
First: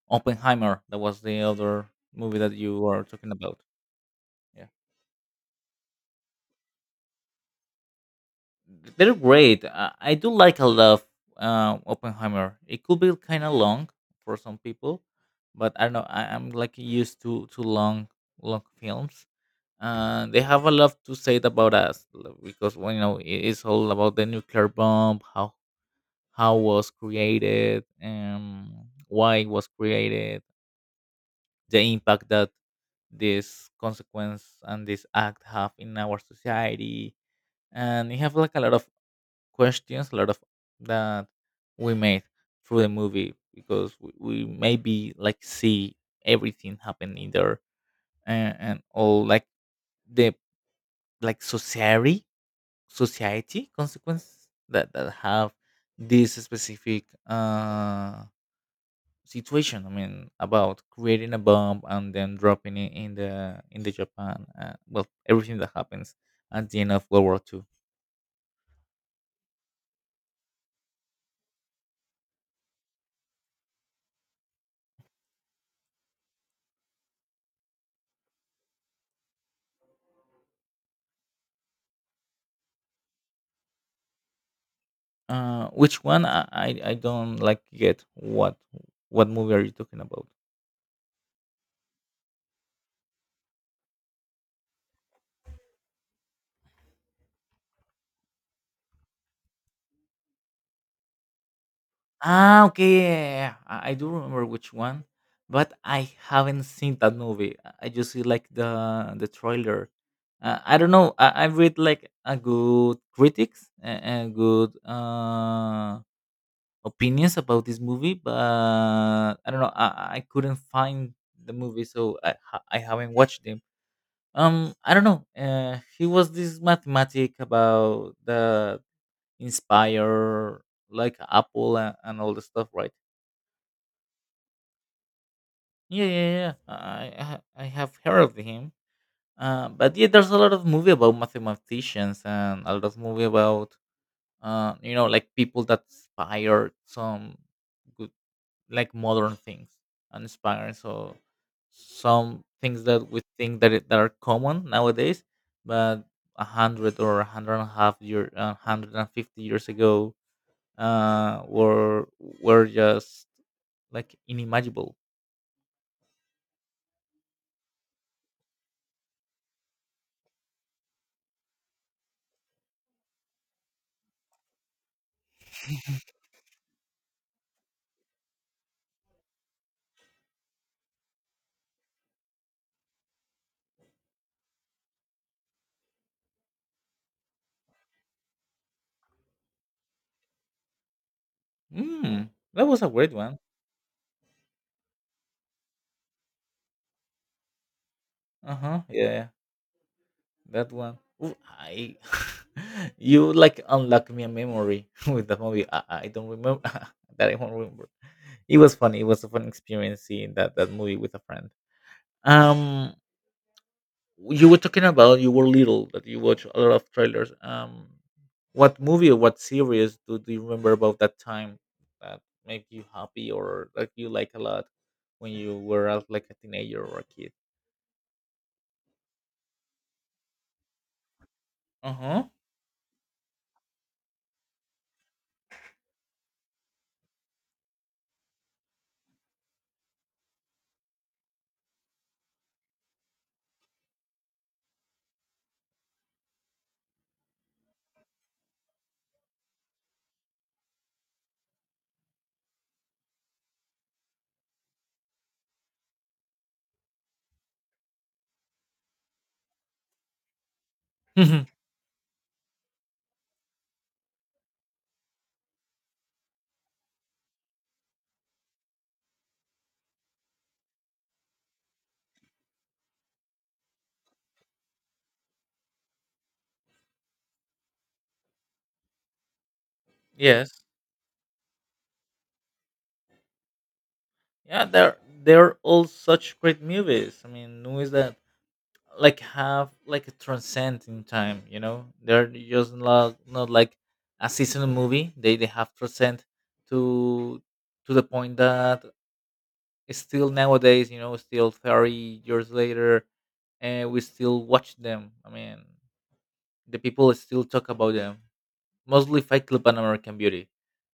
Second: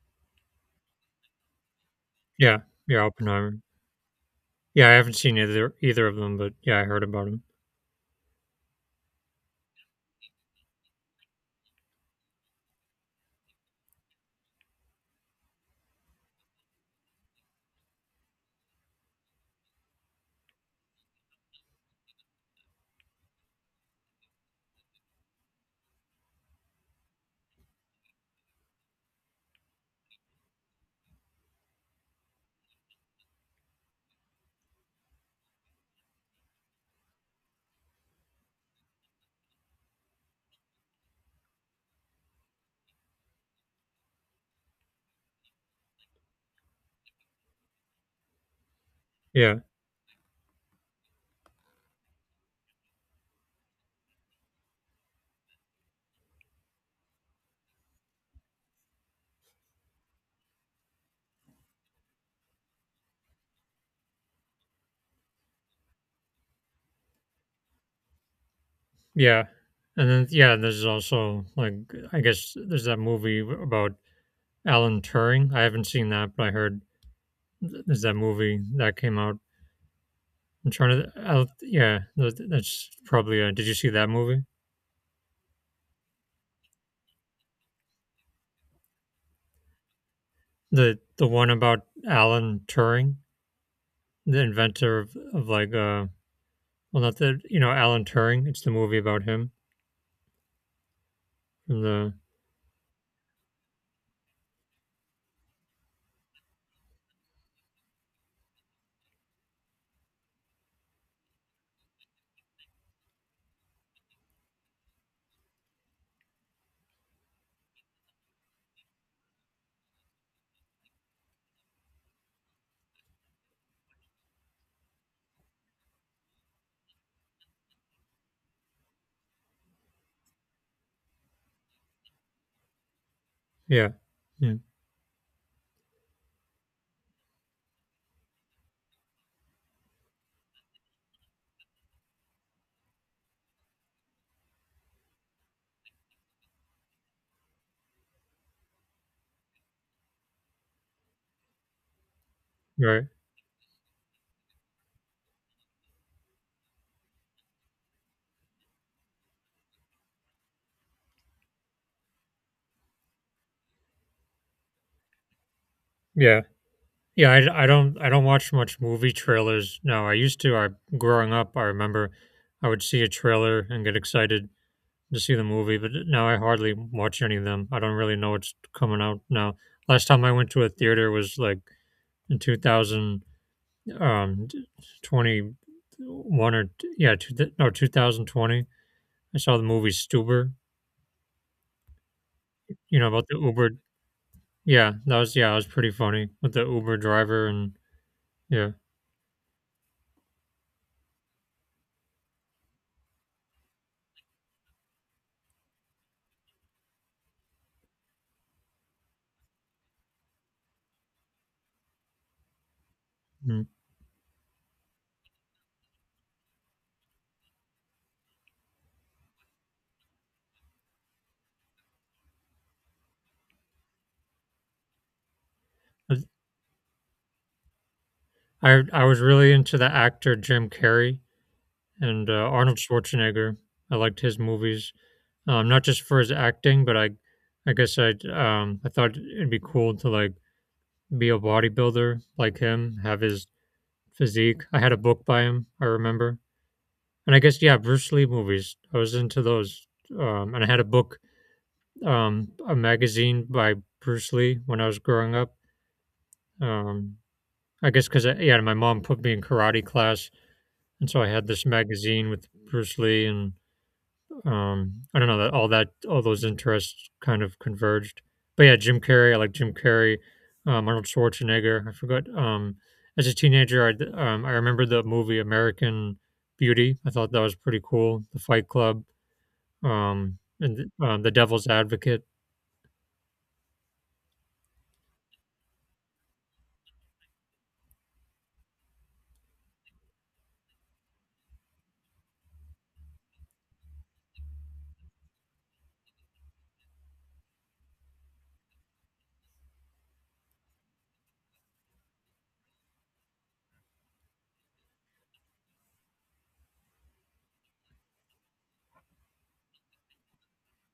[SPEAKER 2] Oppenheimer. That was the other movie that
[SPEAKER 1] Yeah,
[SPEAKER 2] you
[SPEAKER 1] yeah,
[SPEAKER 2] were talking
[SPEAKER 1] Oppenheimer.
[SPEAKER 2] about. Yeah.
[SPEAKER 1] Yeah, I haven't seen either of them, but yeah, I heard about them.
[SPEAKER 2] They're great. I do like a lot of, Oppenheimer. It could be kind of long for some people, but I don't know. I'm like used to long, long films. They have a lot to say about us, because, well, it's all about the nuclear bomb, how was created, why it was created, the impact that this consequence and this act have in our society, and you have like a lot of questions, a lot of that we made through the movie because we maybe like see everything happening there, and all like
[SPEAKER 1] Yeah,
[SPEAKER 2] the, like, society, society consequences that have this specific, situation. I mean, about creating a bomb and then dropping it in the, Japan, well, everything that happens at the end of World War II.
[SPEAKER 1] yeah, and then yeah, there's also like I guess there's that movie about Alan Turing. I haven't seen that, but I heard there's that movie that came out. I'm trying to I'll, yeah, that's probably. Did you see that movie?
[SPEAKER 2] Which one? I don't like get what movie are you talking about?
[SPEAKER 1] The one about Alan Turing, the inventor of like well not the you know Alan Turing. It's the movie about him from the
[SPEAKER 2] Ah, okay, yeah, yeah, yeah, yeah. I do remember which one, but I haven't seen that movie. I just see like the trailer. I don't know. I read like a good critics, and good, opinions about this movie, but I don't know. I couldn't find the movie, so I haven't watched them. I don't know, he was this mathematic about the inspire, like Apple, and all the stuff, right?
[SPEAKER 1] yeah, yeah,
[SPEAKER 2] Yeah, yeah, yeah, yeah. I have heard of him, but yeah, there's a lot of movie about mathematicians, and a lot of movie about, like people that inspired some good, like, modern things, and inspired so some things
[SPEAKER 1] right,
[SPEAKER 2] that we think that are common nowadays. But 100, or a hundred and a half year, 150 years ago, uh were were just like inimaginable.
[SPEAKER 1] yeah. Yeah, I don't I don't watch much movie trailers now. I used to. I growing up, I remember I would see a trailer and get excited to see the movie, but now I hardly watch any of them. I don't really know what's coming out now. Last time I went to a theater was like in 2000 um 21 or yeah, no 2020. I saw the movie Stuber,
[SPEAKER 2] Mm, that was a
[SPEAKER 1] you know,
[SPEAKER 2] great
[SPEAKER 1] about the
[SPEAKER 2] one.
[SPEAKER 1] Uber. Yeah, that was yeah, it was pretty funny with the Uber driver and yeah.
[SPEAKER 2] Uh-huh, yeah, that one. Ooh, I you like unlock me a memory with the movie, I don't remember that I won't remember. It was funny. It was a fun experience seeing that movie with a friend. Um,
[SPEAKER 1] Mm.
[SPEAKER 2] you were talking about you were little that you watch a lot of trailers. What movie or what series do you remember about that time that make you happy or that you like a lot when you were out like a teenager or a kid?
[SPEAKER 1] I was really into the actor Jim Carrey
[SPEAKER 2] Uh
[SPEAKER 1] and Arnold Schwarzenegger. I liked his movies, not just for his acting, but I guess I thought it'd be cool to like be a bodybuilder like him, have his physique. I had a book by him, I remember, and I guess yeah, Bruce Lee movies. I was into those, and I had a book, a magazine by Bruce Lee when I was growing up. Um, I guess because yeah, my mom put me in karate class. And so I
[SPEAKER 2] huh.
[SPEAKER 1] had this magazine with Bruce Lee and I don't know that all those interests kind of converged. But yeah, Jim Carrey, I like Jim Carrey, Arnold Schwarzenegger. I forgot. As a teenager, I remember the movie American Beauty. I thought that was pretty cool. The Fight Club,
[SPEAKER 2] Yes.
[SPEAKER 1] and The Devil's Advocate.
[SPEAKER 2] Yeah, they're all such great movies. I mean, movies that like have a transcend in time, you know? They're just not like a seasonal movie. They have transcend to to the point that still nowadays, you know, still 30 years later, and we still watch them. I mean, the people still talk about them, mostly Fight Club and American Beauty.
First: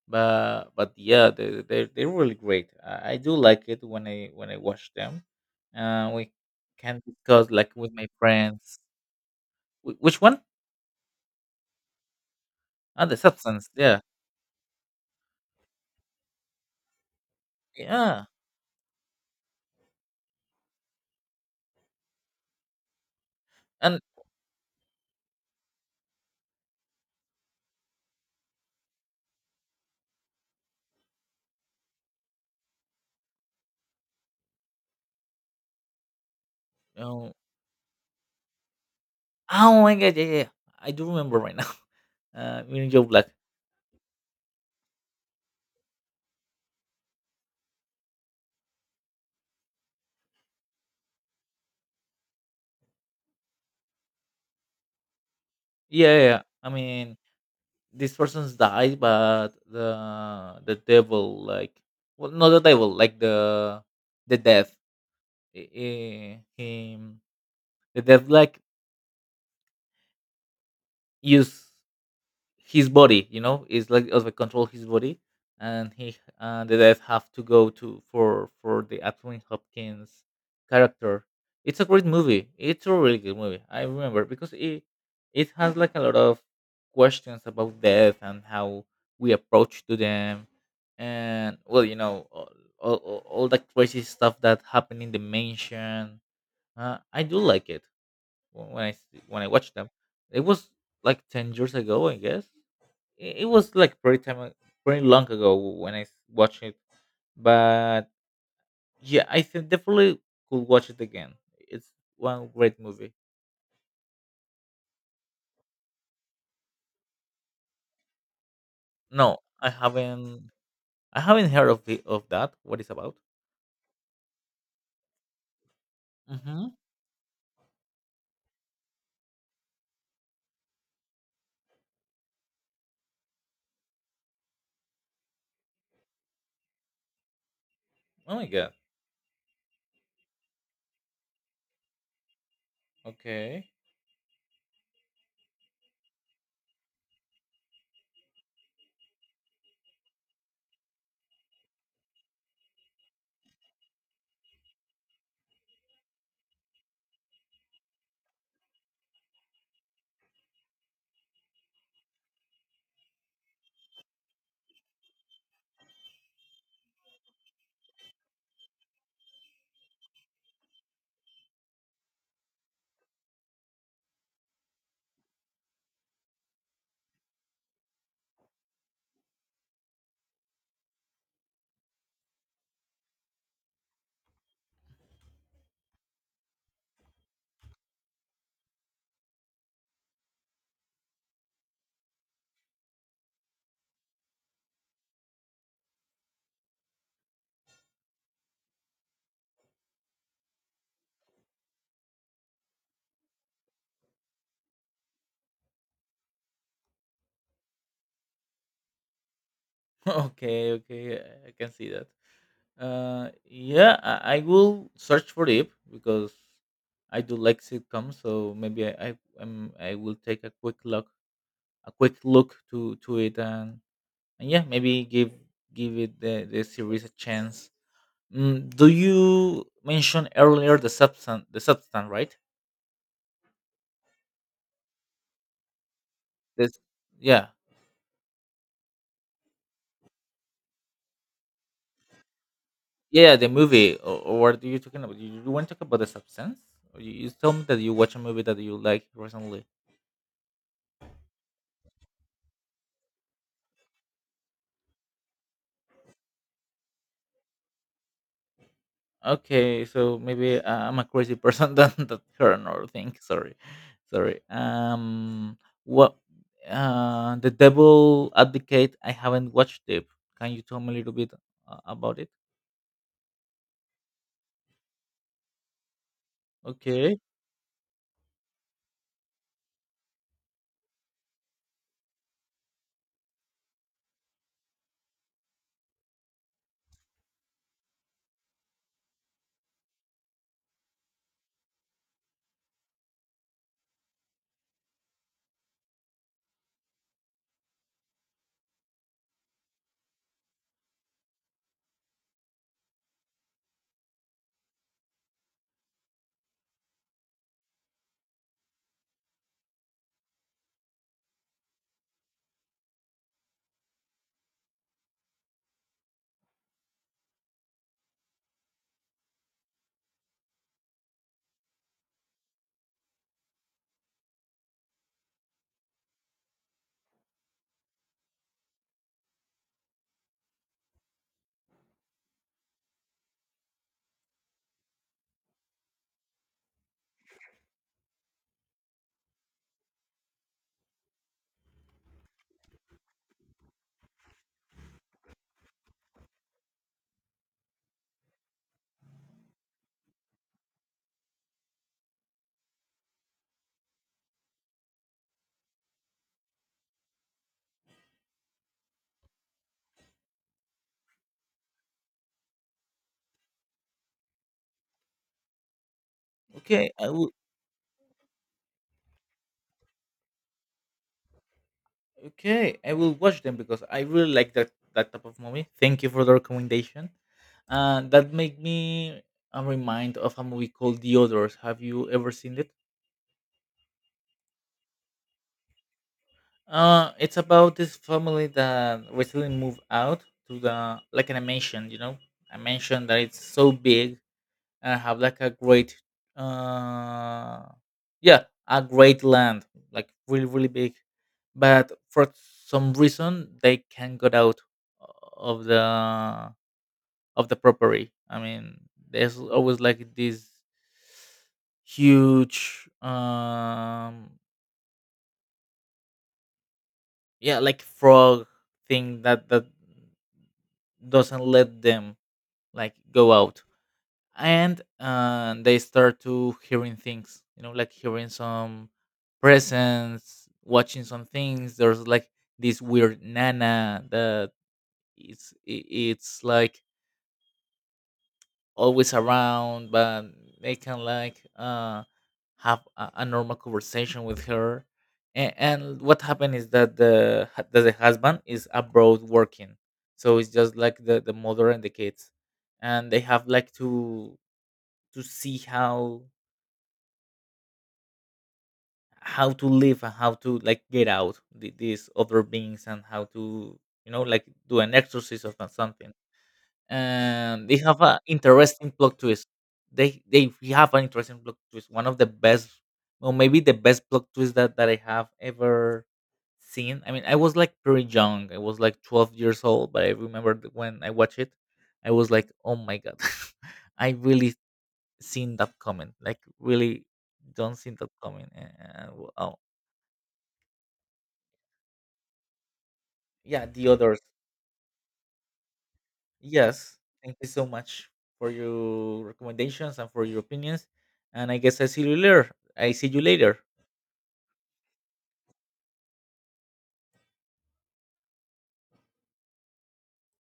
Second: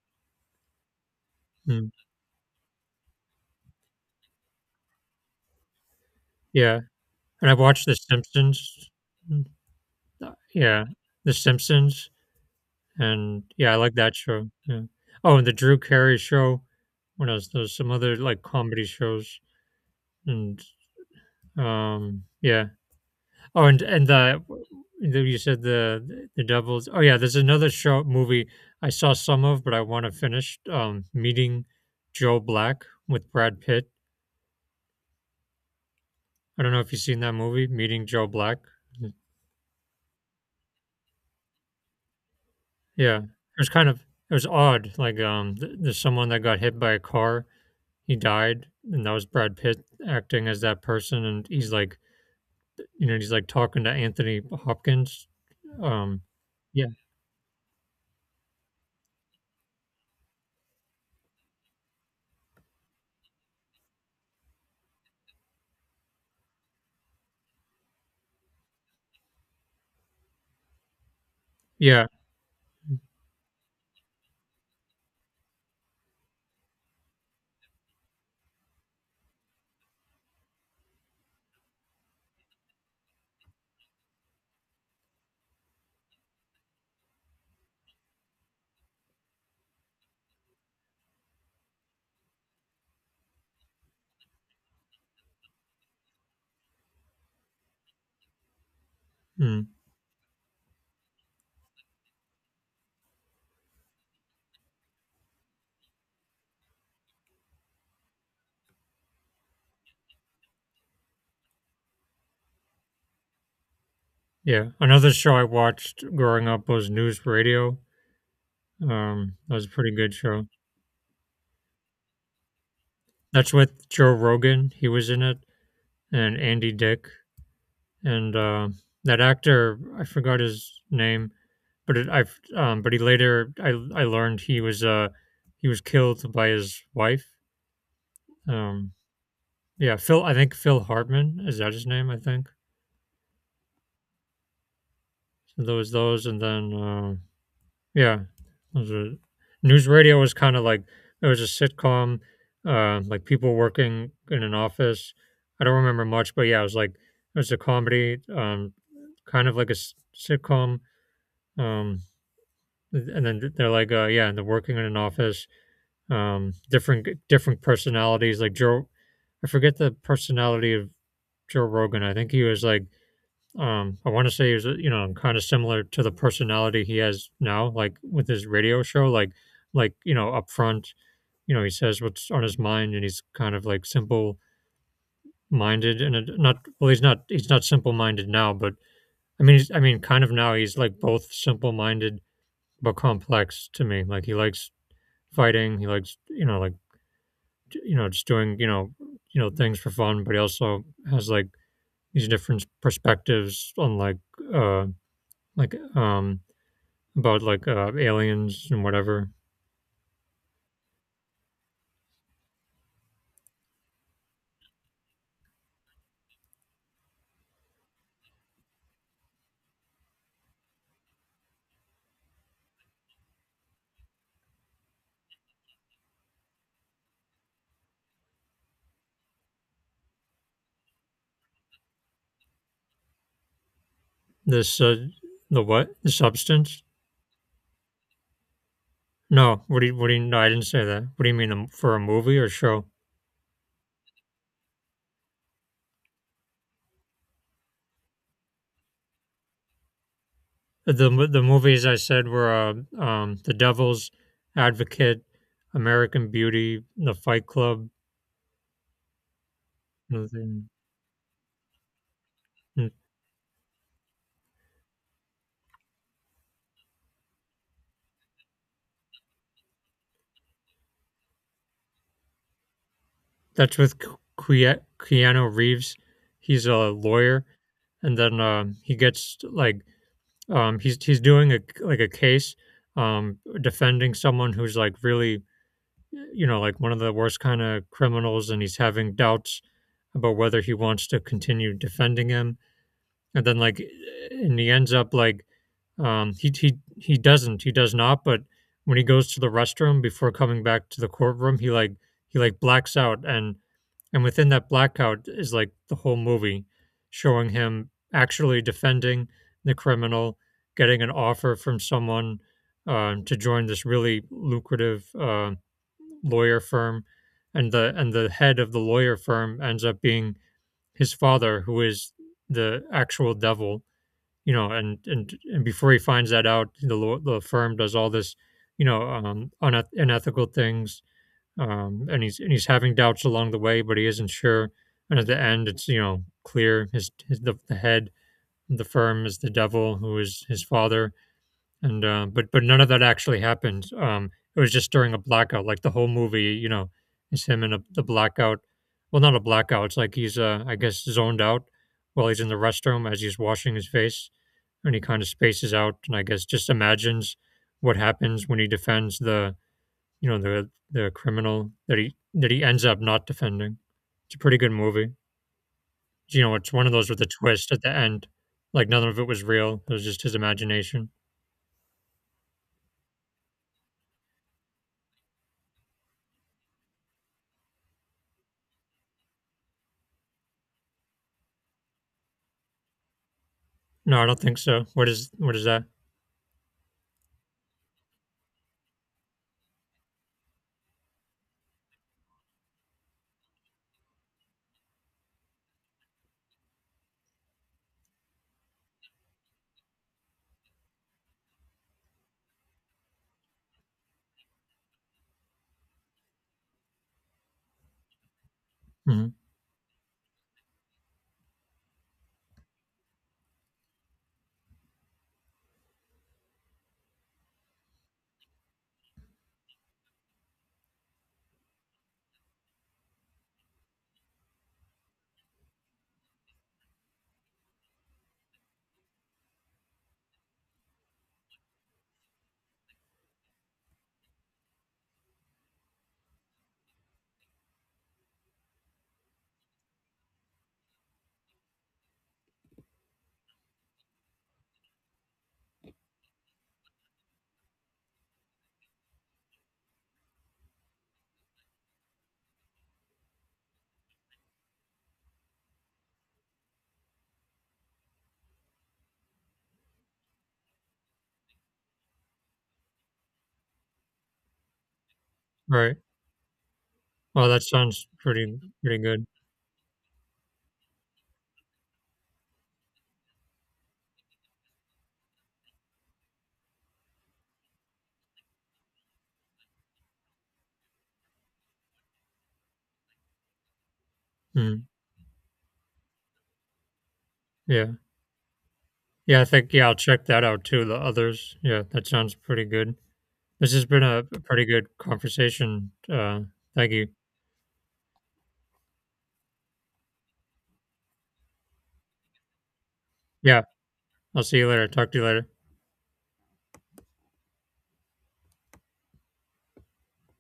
[SPEAKER 2] But yeah,
[SPEAKER 1] Mm,
[SPEAKER 2] they're really great. I do like it when I watch them. We
[SPEAKER 1] yeah,
[SPEAKER 2] can
[SPEAKER 1] and
[SPEAKER 2] discuss
[SPEAKER 1] I
[SPEAKER 2] like
[SPEAKER 1] watched
[SPEAKER 2] with
[SPEAKER 1] The
[SPEAKER 2] my friends.
[SPEAKER 1] Simpsons. Mm,
[SPEAKER 2] Wh which one?
[SPEAKER 1] yeah, The Simpsons.
[SPEAKER 2] Ah, The
[SPEAKER 1] And
[SPEAKER 2] Substance,
[SPEAKER 1] yeah, I like
[SPEAKER 2] yeah.
[SPEAKER 1] that show. Yeah. Oh, and the Drew Carey show. What else? There's some other
[SPEAKER 2] Yeah,
[SPEAKER 1] like comedy shows. And yeah. Oh,
[SPEAKER 2] and
[SPEAKER 1] and the you said the Devils. Oh yeah, there's another show movie I saw some of, but I want to finish. Meeting Joe Black with Brad Pitt. I don't know if you've seen that
[SPEAKER 2] oh
[SPEAKER 1] movie, Meeting Joe Black.
[SPEAKER 2] oh my god, yeah, yeah, yeah. I do remember right now. Meaning Joe
[SPEAKER 1] Yeah, it
[SPEAKER 2] Black.
[SPEAKER 1] was kind of it was odd. Like there's someone that got hit by a car, he died, and that was Brad Pitt acting as that person, and he's like, you know, he's like talking to Anthony Hopkins.
[SPEAKER 2] Yeah,
[SPEAKER 1] Um,
[SPEAKER 2] yeah, yeah. I
[SPEAKER 1] yeah,
[SPEAKER 2] mean, these persons died, but the devil, like, well, not the devil, like the death, him, the death, like, used
[SPEAKER 1] yeah,
[SPEAKER 2] his body, you know? It's like of control his body, and he and the death have to go to for the Anthony Hopkins character. It's a great movie. It's a really good movie. I remember because it has like a lot of questions about death and how we approach to them. And well, you know, all the crazy stuff that happened in the mansion. I do like it when I
[SPEAKER 1] mm,
[SPEAKER 2] watched them. It was like 10 years ago, I guess. It was like pretty long ago when I watched it, but yeah, I think definitely could watch it again. It's one great movie.
[SPEAKER 1] yeah. Another show I watched growing up was News Radio.
[SPEAKER 2] No,
[SPEAKER 1] That was a
[SPEAKER 2] I
[SPEAKER 1] pretty good show.
[SPEAKER 2] haven't. I haven't heard of the of that. What it's about?
[SPEAKER 1] That's with Joe Rogan. He was in it, and Andy
[SPEAKER 2] Mm-hmm.
[SPEAKER 1] Dick, and that actor I forgot his name, but it, I've but he later I learned he was killed by his wife.
[SPEAKER 2] Oh my god.
[SPEAKER 1] Um, Yeah, Phil I think Phil Hartman, is that his name, I think?
[SPEAKER 2] Okay.
[SPEAKER 1] So there was those and then, yeah, those are News Radio was kinda like it was a sitcom, like people working in an office. I don't remember much, but yeah, it was like it was a comedy, kind of like a s sitcom, um, and then they're like, yeah, and they're working in an office, different personalities, like Joe I forget the personality of Joe Rogan, I think he was like I want to say is you know kind of similar to the personality he has now, like with his radio show, like you know upfront, you know, he says what's on his mind and he's kind of like simple minded, and not well he's not, he's not simple minded now, but I mean he's, I mean kind of now he's like both simple minded but complex to me. Like he likes fighting, he likes you know like you know just doing you know things for fun, but he also has like these different perspectives on uh like about like aliens and whatever.
[SPEAKER 2] Okay. Okay. I can see that. Yeah, I will search for it because I do like sitcoms, so maybe I will take a quick look to it, and yeah, maybe give it the series a chance. Mm, do you mention earlier The Substance? The Substance, right?
[SPEAKER 1] This the what the
[SPEAKER 2] this
[SPEAKER 1] substance?
[SPEAKER 2] yeah
[SPEAKER 1] No, what do you, what do you? No, I didn't say that. What do you mean, for a movie or show?
[SPEAKER 2] Yeah, the movie? Or what are you talking about? You want to talk about The Substance? Or you told me that you watch a movie that you like recently?
[SPEAKER 1] The movies I said were The Devil's Advocate, American Beauty, The Fight Club.
[SPEAKER 2] Okay, so
[SPEAKER 1] and
[SPEAKER 2] maybe
[SPEAKER 1] then-
[SPEAKER 2] I'm a crazy person. Than that her or
[SPEAKER 1] and
[SPEAKER 2] thing, sorry. Sorry, what? The Devil Advocate, I haven't watched it. Can you tell me a little bit about it?
[SPEAKER 1] That's with Keanu Reeves. He's a
[SPEAKER 2] Okay.
[SPEAKER 1] lawyer, and then he gets like he's doing a like a case, defending someone who's like really you know, like one of the worst kind of criminals, and he's having doubts about whether he wants to continue defending him. And then, like, and he ends up like, he doesn't, he does not. But when he goes to the restroom before coming back to the courtroom, he like blacks out, and within that blackout is like the whole movie showing him actually defending the criminal, getting an offer from someone, to join this really lucrative lawyer firm, and the head of the lawyer firm ends up being his father, who is the actual devil, you know. And before he finds that out, the firm does all this, you know, unethical things, and he's having doubts along the way, but he isn't sure. And at the end, it's you know clear his, the head of the firm is the devil, who is his father. And but none of that actually happened. It was just during a blackout. Like the whole movie, you know, is him in a, the blackout. Well, not a blackout. It's like he's I guess zoned out while he's in the restroom as he's washing his face, and he kind of spaces out, and I guess just imagines what happens when he defends the you know the criminal that he ends up not defending. It's a pretty good movie. You know, it's one of
[SPEAKER 2] Okay, I
[SPEAKER 1] those with a
[SPEAKER 2] will.
[SPEAKER 1] twist at the end. Like none of it was real. It was just his imagination.
[SPEAKER 2] Okay, I will watch them because I really like that type of movie. Thank you for the recommendation. That made me a remind of a movie called The Others. Have you ever seen it?
[SPEAKER 1] No, I don't think so. What is that?
[SPEAKER 2] It's about this family that recently moved out to the like an mansion. You know, a mansion that it's so big and have like a great uh yeah, a great land, like really really big. But for some reason, they can't get out of the property. I mean,
[SPEAKER 1] Mhm.
[SPEAKER 2] there's always like this huge yeah, like frog thing that doesn't let them like go out. And they start to hearing things, you know, like hearing some presence, watching some things. There's like this weird nana that it's like always around, but they can like have a normal conversation with her. And and what happened is that the husband is abroad working, so it's just like the mother and the kids. And they have like to see how to live and how to like get out these other beings, and how to, you know, like do an exorcism or
[SPEAKER 1] Right.
[SPEAKER 2] something.
[SPEAKER 1] Well, that
[SPEAKER 2] And they have
[SPEAKER 1] sounds
[SPEAKER 2] an
[SPEAKER 1] pretty
[SPEAKER 2] interesting
[SPEAKER 1] pretty
[SPEAKER 2] plot
[SPEAKER 1] good.
[SPEAKER 2] twist. They have an interesting plot twist, one of the best, or maybe the best plot twist that I have ever seen. I mean, I was like pretty young, I was like 12 years old, but I remember when I watched it, I was like, oh my god. I really
[SPEAKER 1] Mhm.
[SPEAKER 2] seen that coming, like, really don't
[SPEAKER 1] Yeah.
[SPEAKER 2] see that coming. And,
[SPEAKER 1] Yeah, I
[SPEAKER 2] well,
[SPEAKER 1] think yeah, I'll check that out too. The others. Yeah, that sounds pretty good.
[SPEAKER 2] yeah,
[SPEAKER 1] This has
[SPEAKER 2] The
[SPEAKER 1] been
[SPEAKER 2] Others.
[SPEAKER 1] a pretty good conversation. Thank
[SPEAKER 2] Yes.
[SPEAKER 1] you.
[SPEAKER 2] Thank you so much for your recommendations and for your opinions. And I guess I see you later. I see you later.
[SPEAKER 1] Yeah, I'll see you later. Talk to you later.